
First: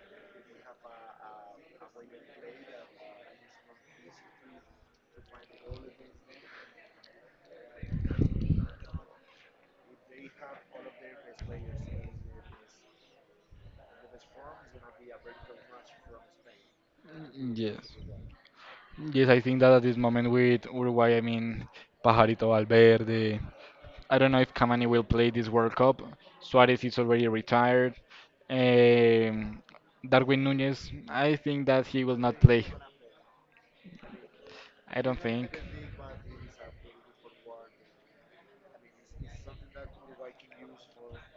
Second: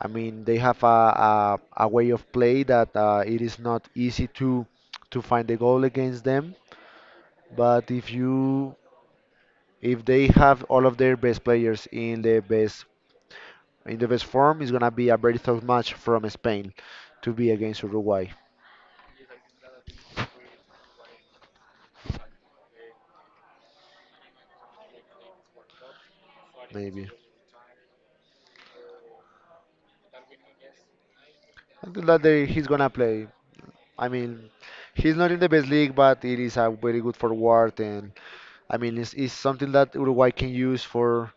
Speaker 2: I mean, they have a way of play that it is not easy to find the goal against them. But if they have all of their best players in the best form, it's gonna be a very tough match from Spain to be against
Speaker 1: Yes.
Speaker 2: Uruguay,
Speaker 1: Yes, I think that at this moment with Uruguay, I mean, Pajarito Valverde, I don't know if Cavani will play this World Cup. Suarez is
Speaker 2: maybe.
Speaker 1: already retired. Um, Darwin Nunez, I think that
Speaker 2: I
Speaker 1: he
Speaker 2: think
Speaker 1: will
Speaker 2: that
Speaker 1: not play.
Speaker 2: he's gonna play. I mean,
Speaker 1: I
Speaker 2: he's
Speaker 1: don't
Speaker 2: not in the
Speaker 1: think.
Speaker 2: best league, but it is a very good forward, and I mean, it's something that Uruguay can use for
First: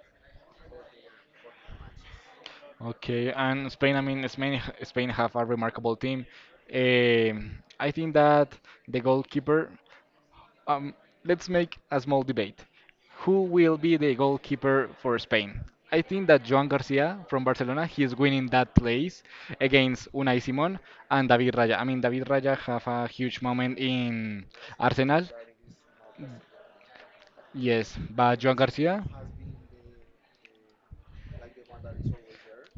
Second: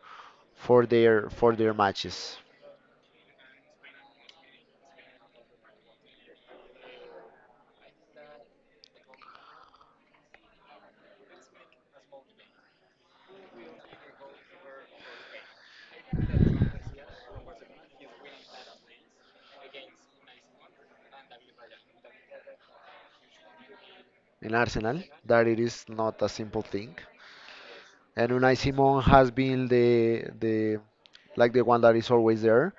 Speaker 2: for their matches.
Speaker 1: Okay, and Spain, I mean, Spain have a remarkable team. Um, I think that the goalkeeper Um, let's make a small debate. Who will be the goalkeeper for Spain? I think that Joan Garcia from Barcelona, he is winning that place against Unai Simon and David Raya. I mean, David Raya have a huge moment in
Speaker 2: In Arsenal,
Speaker 1: Arsenal.
Speaker 2: that it is not a simple thing.
Speaker 1: Yes,
Speaker 2: And
Speaker 1: but
Speaker 2: Unai
Speaker 1: Joan
Speaker 2: Simon
Speaker 1: Garcia,
Speaker 2: has been the like the one that is always there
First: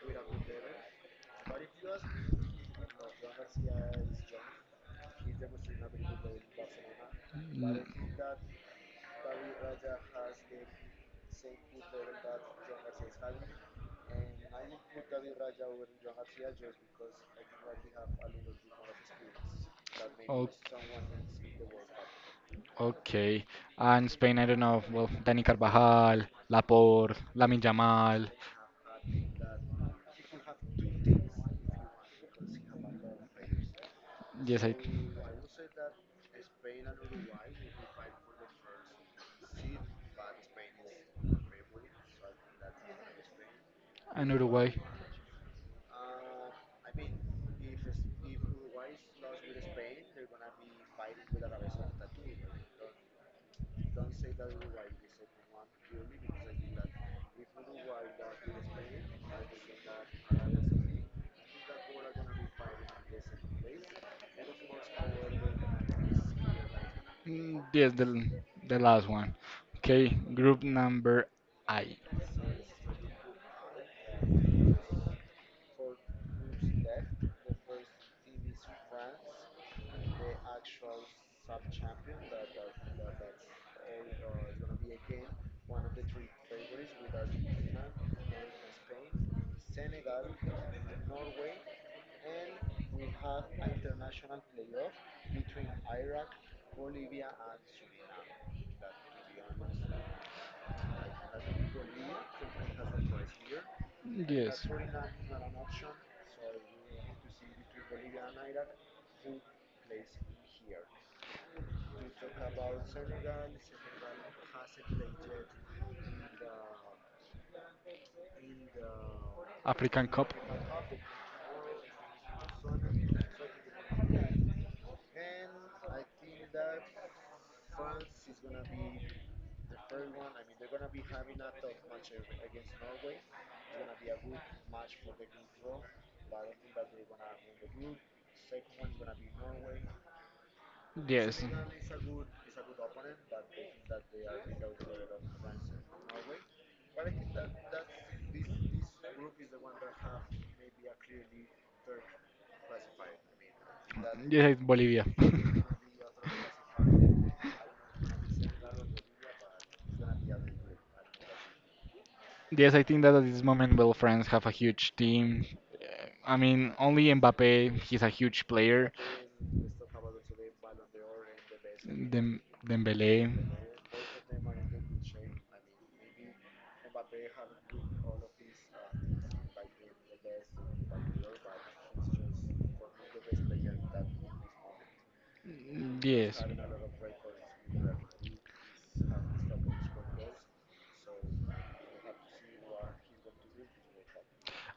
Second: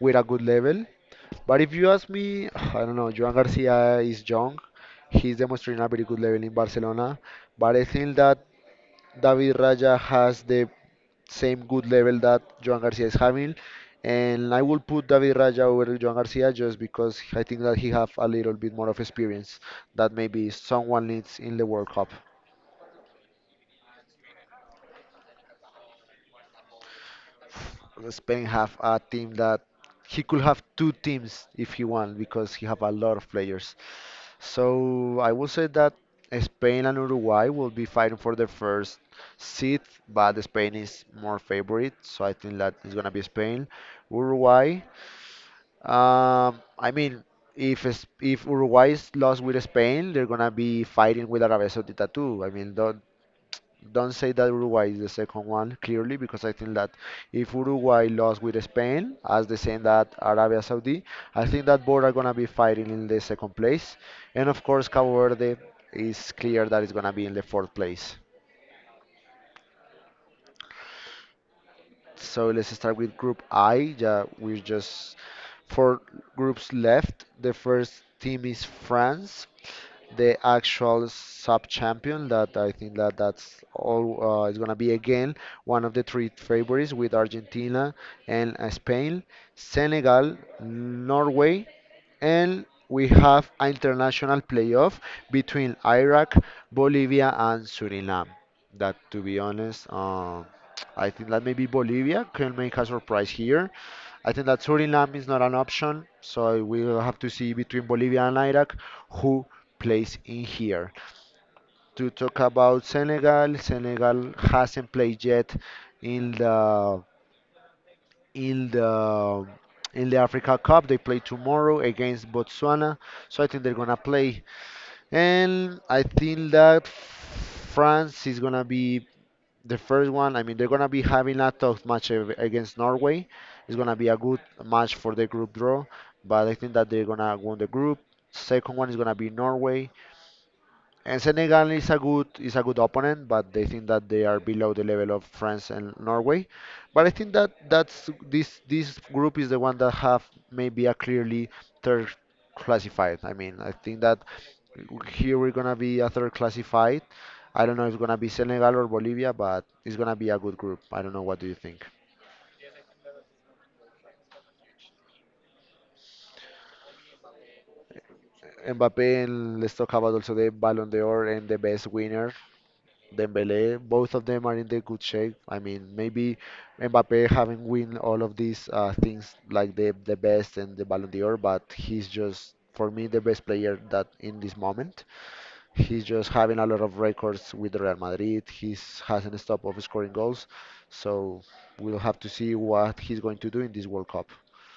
Speaker 2: with a good level. But if you ask me, <sighs> I don't know, Joan Garcia is young. He's demonstrating a very good level in Barcelona. But I think that David Raya has the same good level that Joan Garcia is having. And I will put David Raya over Joan Garcia just because I think that he have a little
Speaker 1: mm.
Speaker 2: bit more of experience that
Speaker 1: O-
Speaker 2: maybe someone needs in the World Cup.
Speaker 1: okay. And Spain, I don't know. Well, Dani Carvajal, Laporte, Lamin Yamal.
Speaker 2: Spain have a team that he could have two teams if he want because he have a lot of players.
Speaker 1: Yes, I.
Speaker 2: So I would say that Spain and Uruguay will be fighting for the first seat, but Spain is more favorite, so I think that it's gonna be Spain.
Speaker 1: And Uruguay.
Speaker 2: Uruguay, I mean, if Uruguay is lost with Spain, they're gonna be fighting with Arabia Saudita too. I mean, don't say that Uruguay is the second one, clearly, because I think that if Uruguay lost with Spain, as the same that Arabia Saudi, I think that both are going to be fighting in the second place. And of course, Cabo Verde is clear that it's going to be in the
Speaker 1: Mm,
Speaker 2: fourth
Speaker 1: yes, the
Speaker 2: place.
Speaker 1: the last one. Okay, group number I.
Speaker 2: So let's start with group I. Yeah, we're just four groups left. The first team is France, the actual sub-champion. That I think that that's all is gonna be again one of the three favorites with Argentina and Spain, Senegal, Norway, and we have an international playoff between Iraq, Bolivia, and Suriname. That, to be honest, I think that maybe Bolivia can make a surprise here. I think that
Speaker 1: Yes.
Speaker 2: Suriname is not an option, so we'll have to see between Bolivia and Iraq who plays in here. To talk about Senegal, Senegal hasn't played yet in the in the
Speaker 1: African
Speaker 2: in the
Speaker 1: Cup.
Speaker 2: Africa Cup. They play tomorrow against Botswana, so I think they're gonna play. And I think that France is gonna be the first one. I mean, they're gonna be having a tough match against Norway. It's gonna be a good match for the group draw, but I think that they're gonna win the group. Second one is gonna be Norway. And
Speaker 1: Yes.
Speaker 2: Senegal is a good opponent, but they think that they are below the level of France and Norway. But I think that that's this group is the one that have maybe a clearly third
Speaker 1: Yes.
Speaker 2: classified. I mean, I think that
Speaker 1: Yeah, Bolivia.
Speaker 2: here we're gonna be a third
Speaker 1: <laughs>
Speaker 2: classified. I don't know if it's gonna be Senegal or Bolivia, but it's gonna be a good group. I don't know what do you think.
Speaker 1: Yes, I think that at this moment, well, France have a huge team. I mean, only Mbappe, he's a huge player.
Speaker 2: Mbappe, and let's talk about also the Ballon d'Or and the best
Speaker 1: Dem
Speaker 2: winner.
Speaker 1: Dembele.
Speaker 2: Dembele, both of them are in the good shape. I mean, maybe Mbappe haven't win all of these things like the best and the Ballon d'Or, but he's just for me the best player that in this moment. He's just
Speaker 1: Yes.
Speaker 2: having a lot of records with Real Madrid. He's hasn't stopped of scoring goals, so we'll have to see what he's going to do in this World Cup.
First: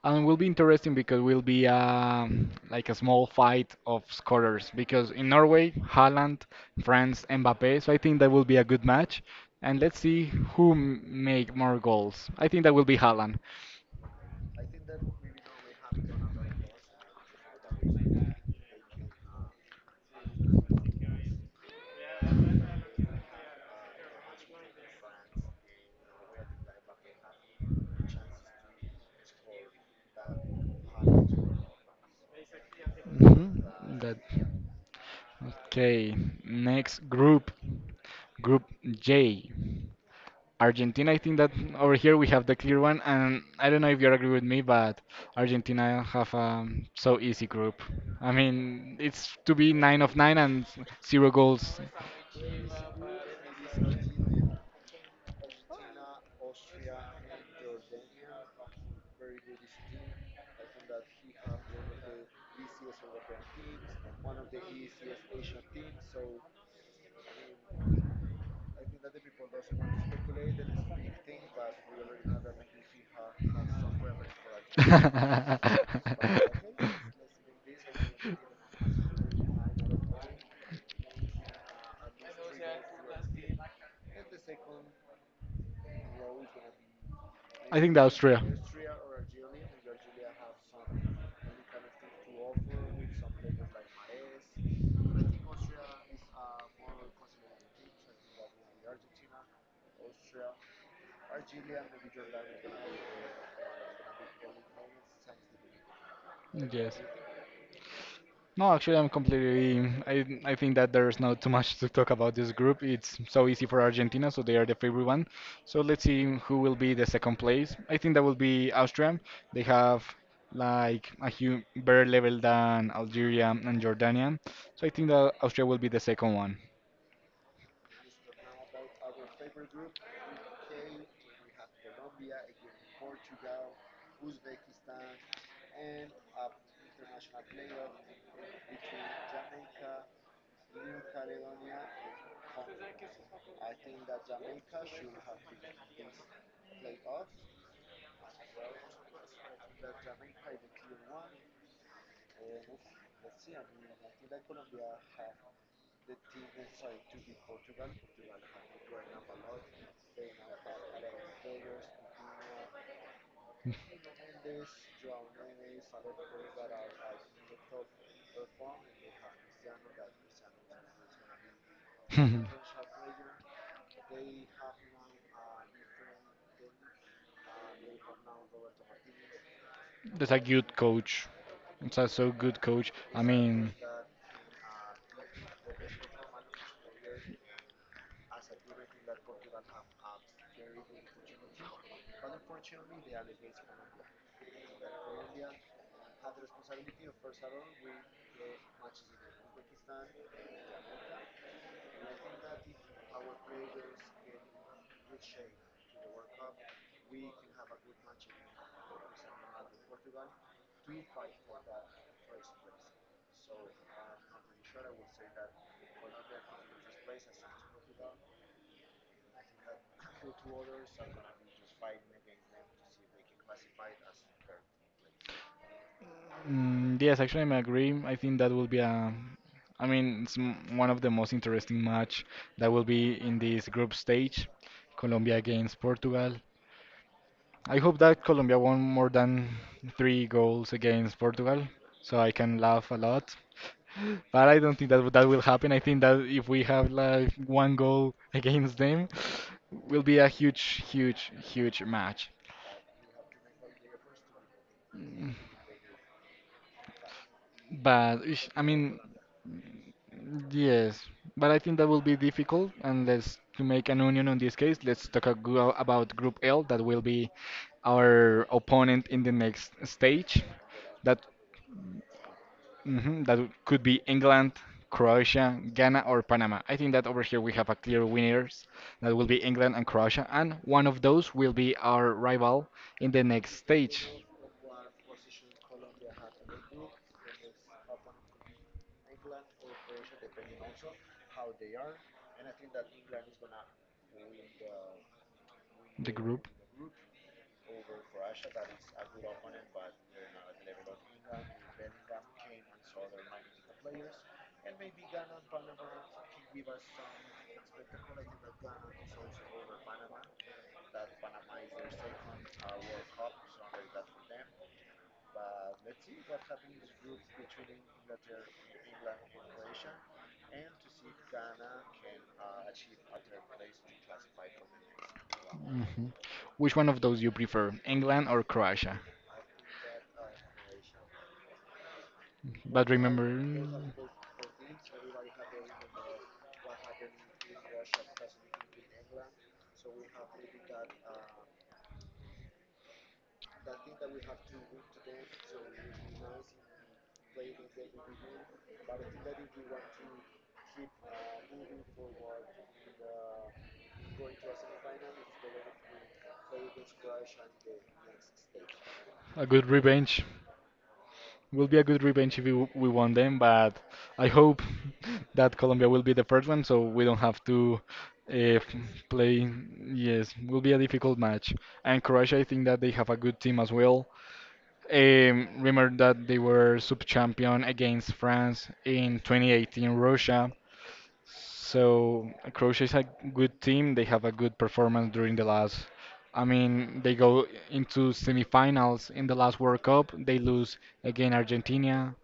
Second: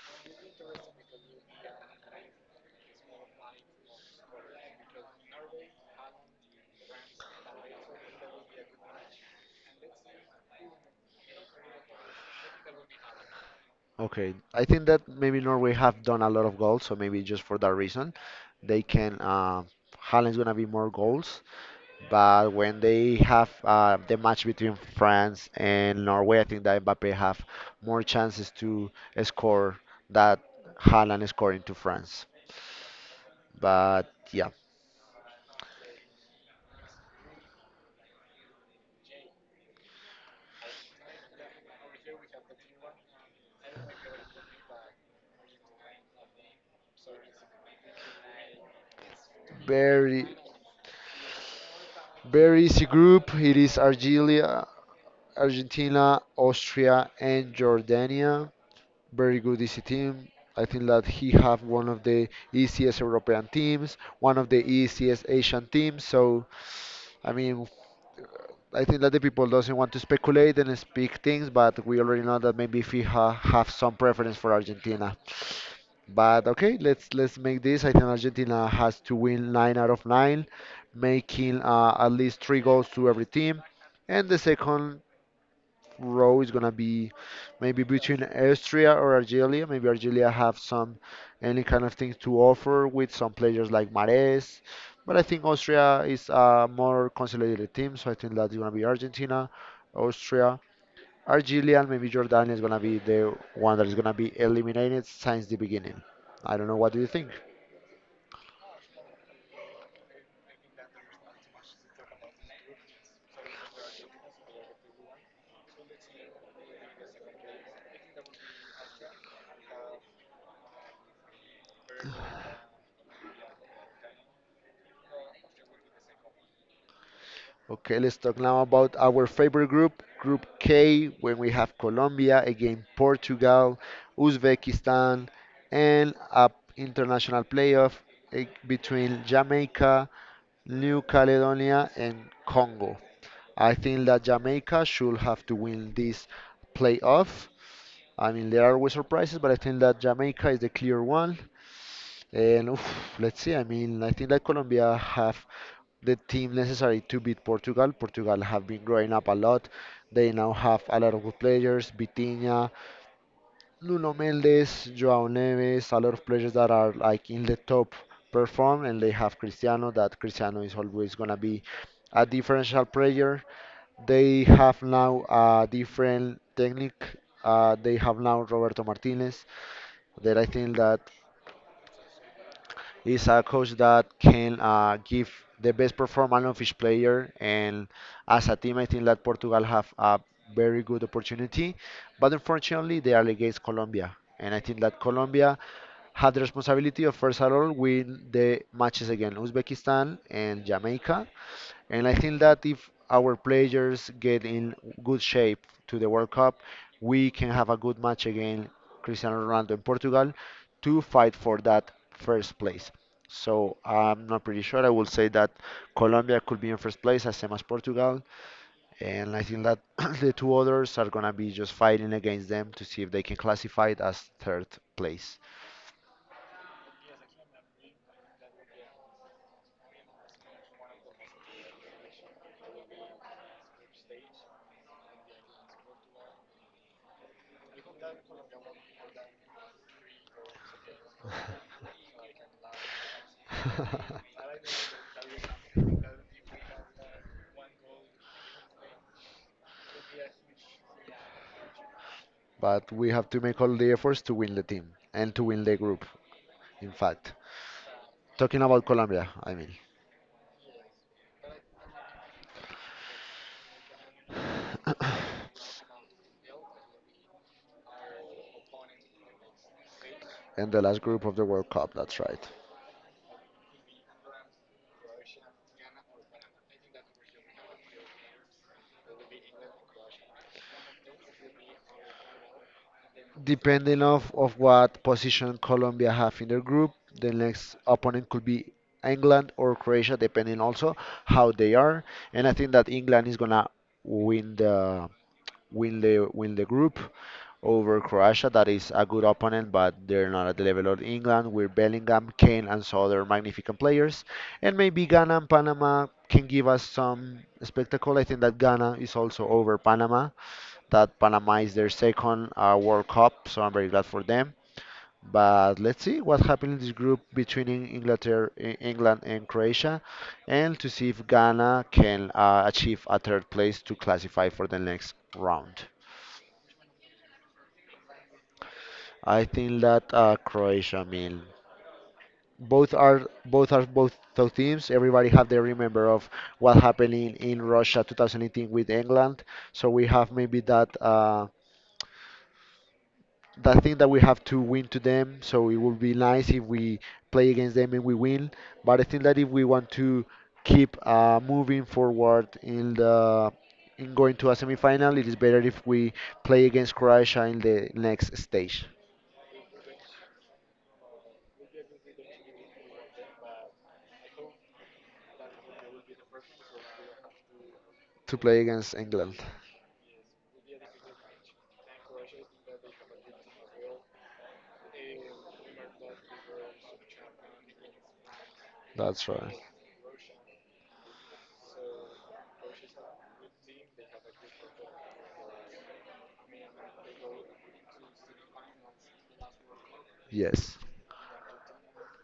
Speaker 1: And will be interesting because will be like a small fight of scorers because in Norway, Haaland, France, Mbappe. So I think that will be a good match. And let's see who make more goals. I think that will be Haaland.
Speaker 2: Okay, I think that maybe Norway have done a lot of goals, so maybe just for that reason, they can. Haaland's gonna be more goals. But when they have the match between France and Norway, I think that Mbappe have more chances to score that Haaland scoring to France.
Speaker 1: Mhm,
Speaker 2: But
Speaker 1: that-
Speaker 2: yeah,
Speaker 1: Okay, next group, Group J. Argentina, I think that over here we have the clear one, and I don't know if you agree with me, but Argentina have a so easy group. I mean, it's to be nine of
Speaker 2: very
Speaker 1: nine and zero goals.
Speaker 2: very easy group. It is Argelia, Argentina, Austria, and Jordania. Very good easy team. I think that he have one of the easiest European teams, one of the easiest Asian teams. So, I mean, I think that the people doesn't want to speculate and speak things, but we already know that maybe FIFA have some preference for Argentina.
Speaker 1: <laughs>
Speaker 2: But okay, let's make this. I think Argentina has to win 9 out of 9, making at least three goals to every team. And the second row is gonna be
Speaker 1: I
Speaker 2: maybe
Speaker 1: think the
Speaker 2: between
Speaker 1: Austria.
Speaker 2: Austria or Algeria. Maybe Algeria
Speaker 1: So
Speaker 2: have some any
Speaker 1: very
Speaker 2: kind of
Speaker 1: connected
Speaker 2: things
Speaker 1: to
Speaker 2: to
Speaker 1: offer
Speaker 2: offer
Speaker 1: with
Speaker 2: with some
Speaker 1: some
Speaker 2: players
Speaker 1: players like
Speaker 2: like Mares. But I think Austria is a more consolidated team, so I think that's gonna be Argentina, Austria, Algeria, and maybe Jordan is gonna be the one that is gonna be eliminated since the beginning. I don't know. What
Speaker 1: yes.
Speaker 2: do you think?
Speaker 1: No, actually, I'm completely. I think that there's not too much to talk about this group. It's so easy for Argentina, so they are the favorite one. So let's see who will be the second place. I think that will be Austria. They have like a hu better level than Algeria and Jordania. So I think that Austria will be the second one.
Speaker 2: Okay, let's talk now about our favorite group, Group K, when we have Colombia, again Portugal, Uzbekistan, and a international playoff between Jamaica, New Caledonia, and Congo. I think that Jamaica should have to win this playoff. I mean, there are always surprises, but I think that Jamaica is the clear one. And oof, let's see. I mean, I think that Colombia have the team necessary to beat Portugal. Portugal have been growing up a lot. They now have a lot of good players, Vitinha, Nuno Mendes, João Neves, a lot of players that are like in the top perform and they have Cristiano that Cristiano is always going to be a differential
Speaker 1: <laughs>
Speaker 2: player. They have now a different technique. They have now Roberto Martinez
Speaker 1: That's
Speaker 2: that
Speaker 1: a
Speaker 2: I
Speaker 1: good
Speaker 2: think that
Speaker 1: coach. It's a so good coach. I
Speaker 2: is a coach
Speaker 1: mean,
Speaker 2: that can give the best performance of each player. And as a team, I think that Portugal have a very good opportunity, but unfortunately, they are against Colombia. And I think that Colombia had the responsibility of first of all win the matches against Uzbekistan and Jamaica, and I think that if our players get in good shape to the World Cup, we can have a good match against Cristiano Ronaldo in Portugal to fight for that first place. So I'm not pretty sure. I will say that Colombia could be in first place, as same as Portugal. And I think that <clears throat> the two others are gonna be just fighting against them to see if they can classify it as third place.
Speaker 1: mm, yes, actually, I agree. I think that will be a. I mean, it's one of the most interesting match that will be in this group stage, Colombia against Portugal. I hope that Colombia won more than three goals against Portugal, so I can laugh a lot. <laughs> But I don't
Speaker 2: <laughs>
Speaker 1: think that that will happen. I think that if we have like one goal <laughs> against them, will be a huge, huge, huge match.
Speaker 2: But we have to make all the efforts to win the team and to win the group, in fact.
Speaker 1: But ish,
Speaker 2: Talking
Speaker 1: I
Speaker 2: about
Speaker 1: mean,
Speaker 2: Colombia, I mean.
Speaker 1: yes, but I think that will be difficult unless to make an union on this case. Let's talk a
Speaker 2: <coughs>
Speaker 1: about Group L, that will be our opponent in the next stage.
Speaker 2: And the last
Speaker 1: That
Speaker 2: group of the World Cup, that's right.
Speaker 1: mhm, that could be England, Croatia, Ghana, or Panama. I think that over here we have a clear winners. That will be England and Croatia, and one of those will be our rival in the next
Speaker 2: Depending
Speaker 1: stage,
Speaker 2: of what position Colombia have in their group, the next opponent could be England or Croatia, depending also how they are. And I think that England is gonna win the
Speaker 1: the group.
Speaker 2: win the group over Croatia, that is a good opponent, but they're not at the level of England. With Bellingham, Kane, and some other magnificent players, and maybe Ghana and Panama can give us some spectacle. I think that Ghana is also over Panama. That Panama is their second World Cup, so I'm very glad for them. But let's see what happened in this group between Inglaterra, England and Croatia, and to see if Ghana can achieve a third place to classify for the next round.
Speaker 1: Mm-hmm. Which one of those you prefer, England or Croatia?
Speaker 2: I think that Croatia. I mean,
Speaker 1: But remember, mm,
Speaker 2: both those teams. Everybody have the remember of what happened in Russia 2018 with England. So we have maybe that that thing that we have to win to them. So it would be nice if we play against them and we win. But I think that if we want to keep moving forward in the in going to a semifinal, it is better if we play against Croatia in the next stage
Speaker 1: a good revenge will be a good revenge if we won them. But I hope <laughs> that Colombia will be the first one, so we don't have to
Speaker 2: to
Speaker 1: uh,
Speaker 2: play
Speaker 1: f-
Speaker 2: against England.
Speaker 1: play. Yes, will be a difficult match. And Croatia, I think that they have a good team as well. Remember that they were sub champion against France in
Speaker 2: That's right.
Speaker 1: 2018 Russia. So Croatia is a good team. They have a good performance during the last. I mean, they go into semifinals in the last World Cup. They
Speaker 2: Yes.
Speaker 1: lose again Argentina.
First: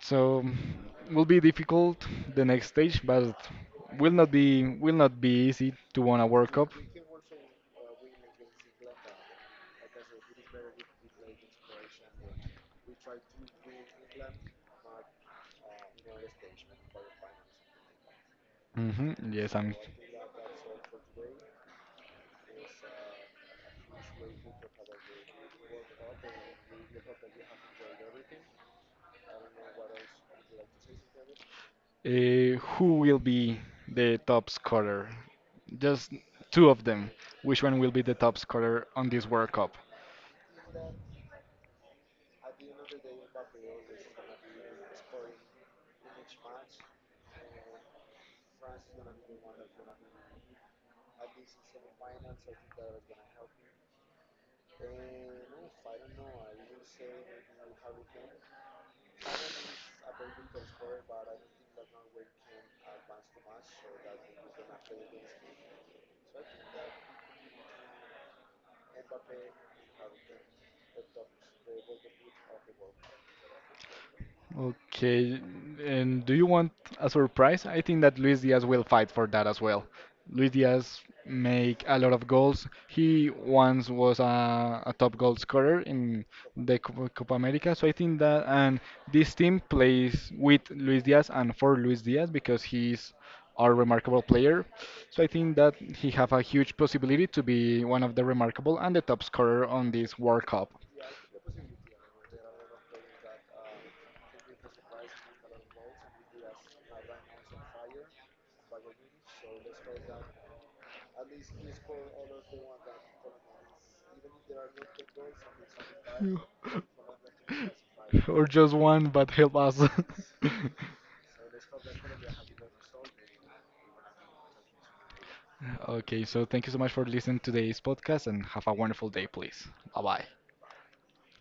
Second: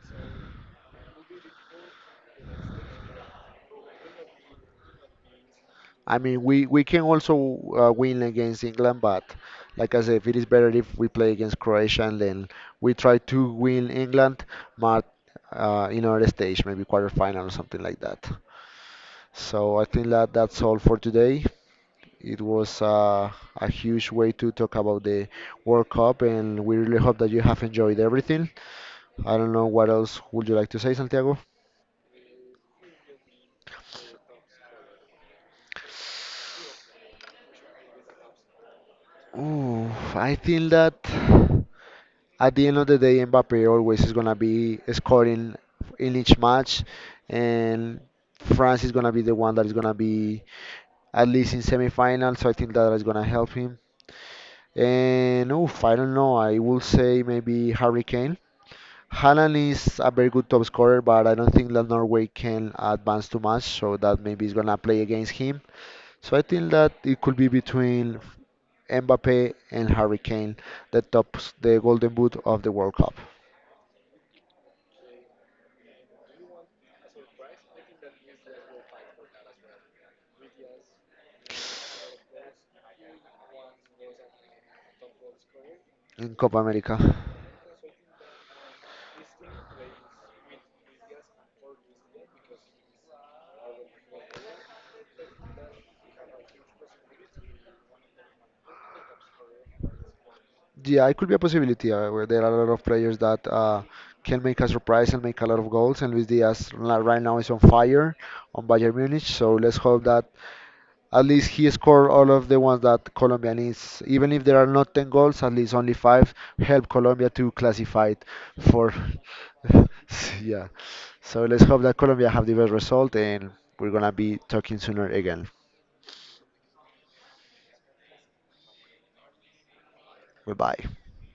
Speaker 1: So will be difficult the next stage, but will not be easy to
Speaker 2: I
Speaker 1: win a
Speaker 2: mean,
Speaker 1: World Cup.
Speaker 2: we can also win against England, but like I said, it is better if we play against Croatia and then we try to win England, but in another stage, maybe quarterfinal or something like that.
Speaker 1: Hmm, yes, I'm.
Speaker 2: So I think that that's all for today. It was a huge way to talk about the World Cup, and we really hope that you have enjoyed everything. I don't know what else would you like to say, Santiago?
Speaker 1: Who will be the top scorer? Just two of them. Which one will be the top scorer on this World Cup?
Speaker 2: Ooh, I think that at the end of the day, Mbappe always is gonna be scoring in each match, and France is gonna be the one that is gonna be at least in semifinals. So I think that is gonna help him. And oof, I don't know. I will say maybe Harry Kane. Haaland is a very good top scorer, but I don't think that Norway can advance too much, so that maybe is gonna play against him. So I think that it could be between Mbappe and Harry Kane, the top, the Golden Boot of the World Cup.
Speaker 1: Okay, and do you want a surprise? I think that Luis Diaz will fight for that as well. Luis Diaz make a lot of goals. He once was a top goal scorer in
Speaker 2: In Copa
Speaker 1: the
Speaker 2: America.
Speaker 1: Copa America, so I think that and this team plays with Luis Diaz and for Luis Diaz because he's a remarkable player. So I think that he have a huge possibility to be one of the remarkable and the top scorer on this World Cup.
Speaker 2: Yeah, it could be a possibility where there are a lot of players that can make a surprise and make a lot of goals. And Luis Diaz right now is on fire on Bayern Munich, so let's hope that at least he scored all of the ones that Colombia needs. Even if there are not 10 goals, at least only 5 help Colombia to classify it
Speaker 1: <laughs> <laughs> or just
Speaker 2: for.
Speaker 1: one, but help
Speaker 2: <laughs>
Speaker 1: us. <laughs>
Speaker 2: Yeah, so let's hope that Colombia have the best result, and we're gonna be talking sooner again.
Speaker 1: Okay, so thank you so much for listening to today's podcast and have a wonderful day, please. Bye bye.
Speaker 2: Goodbye.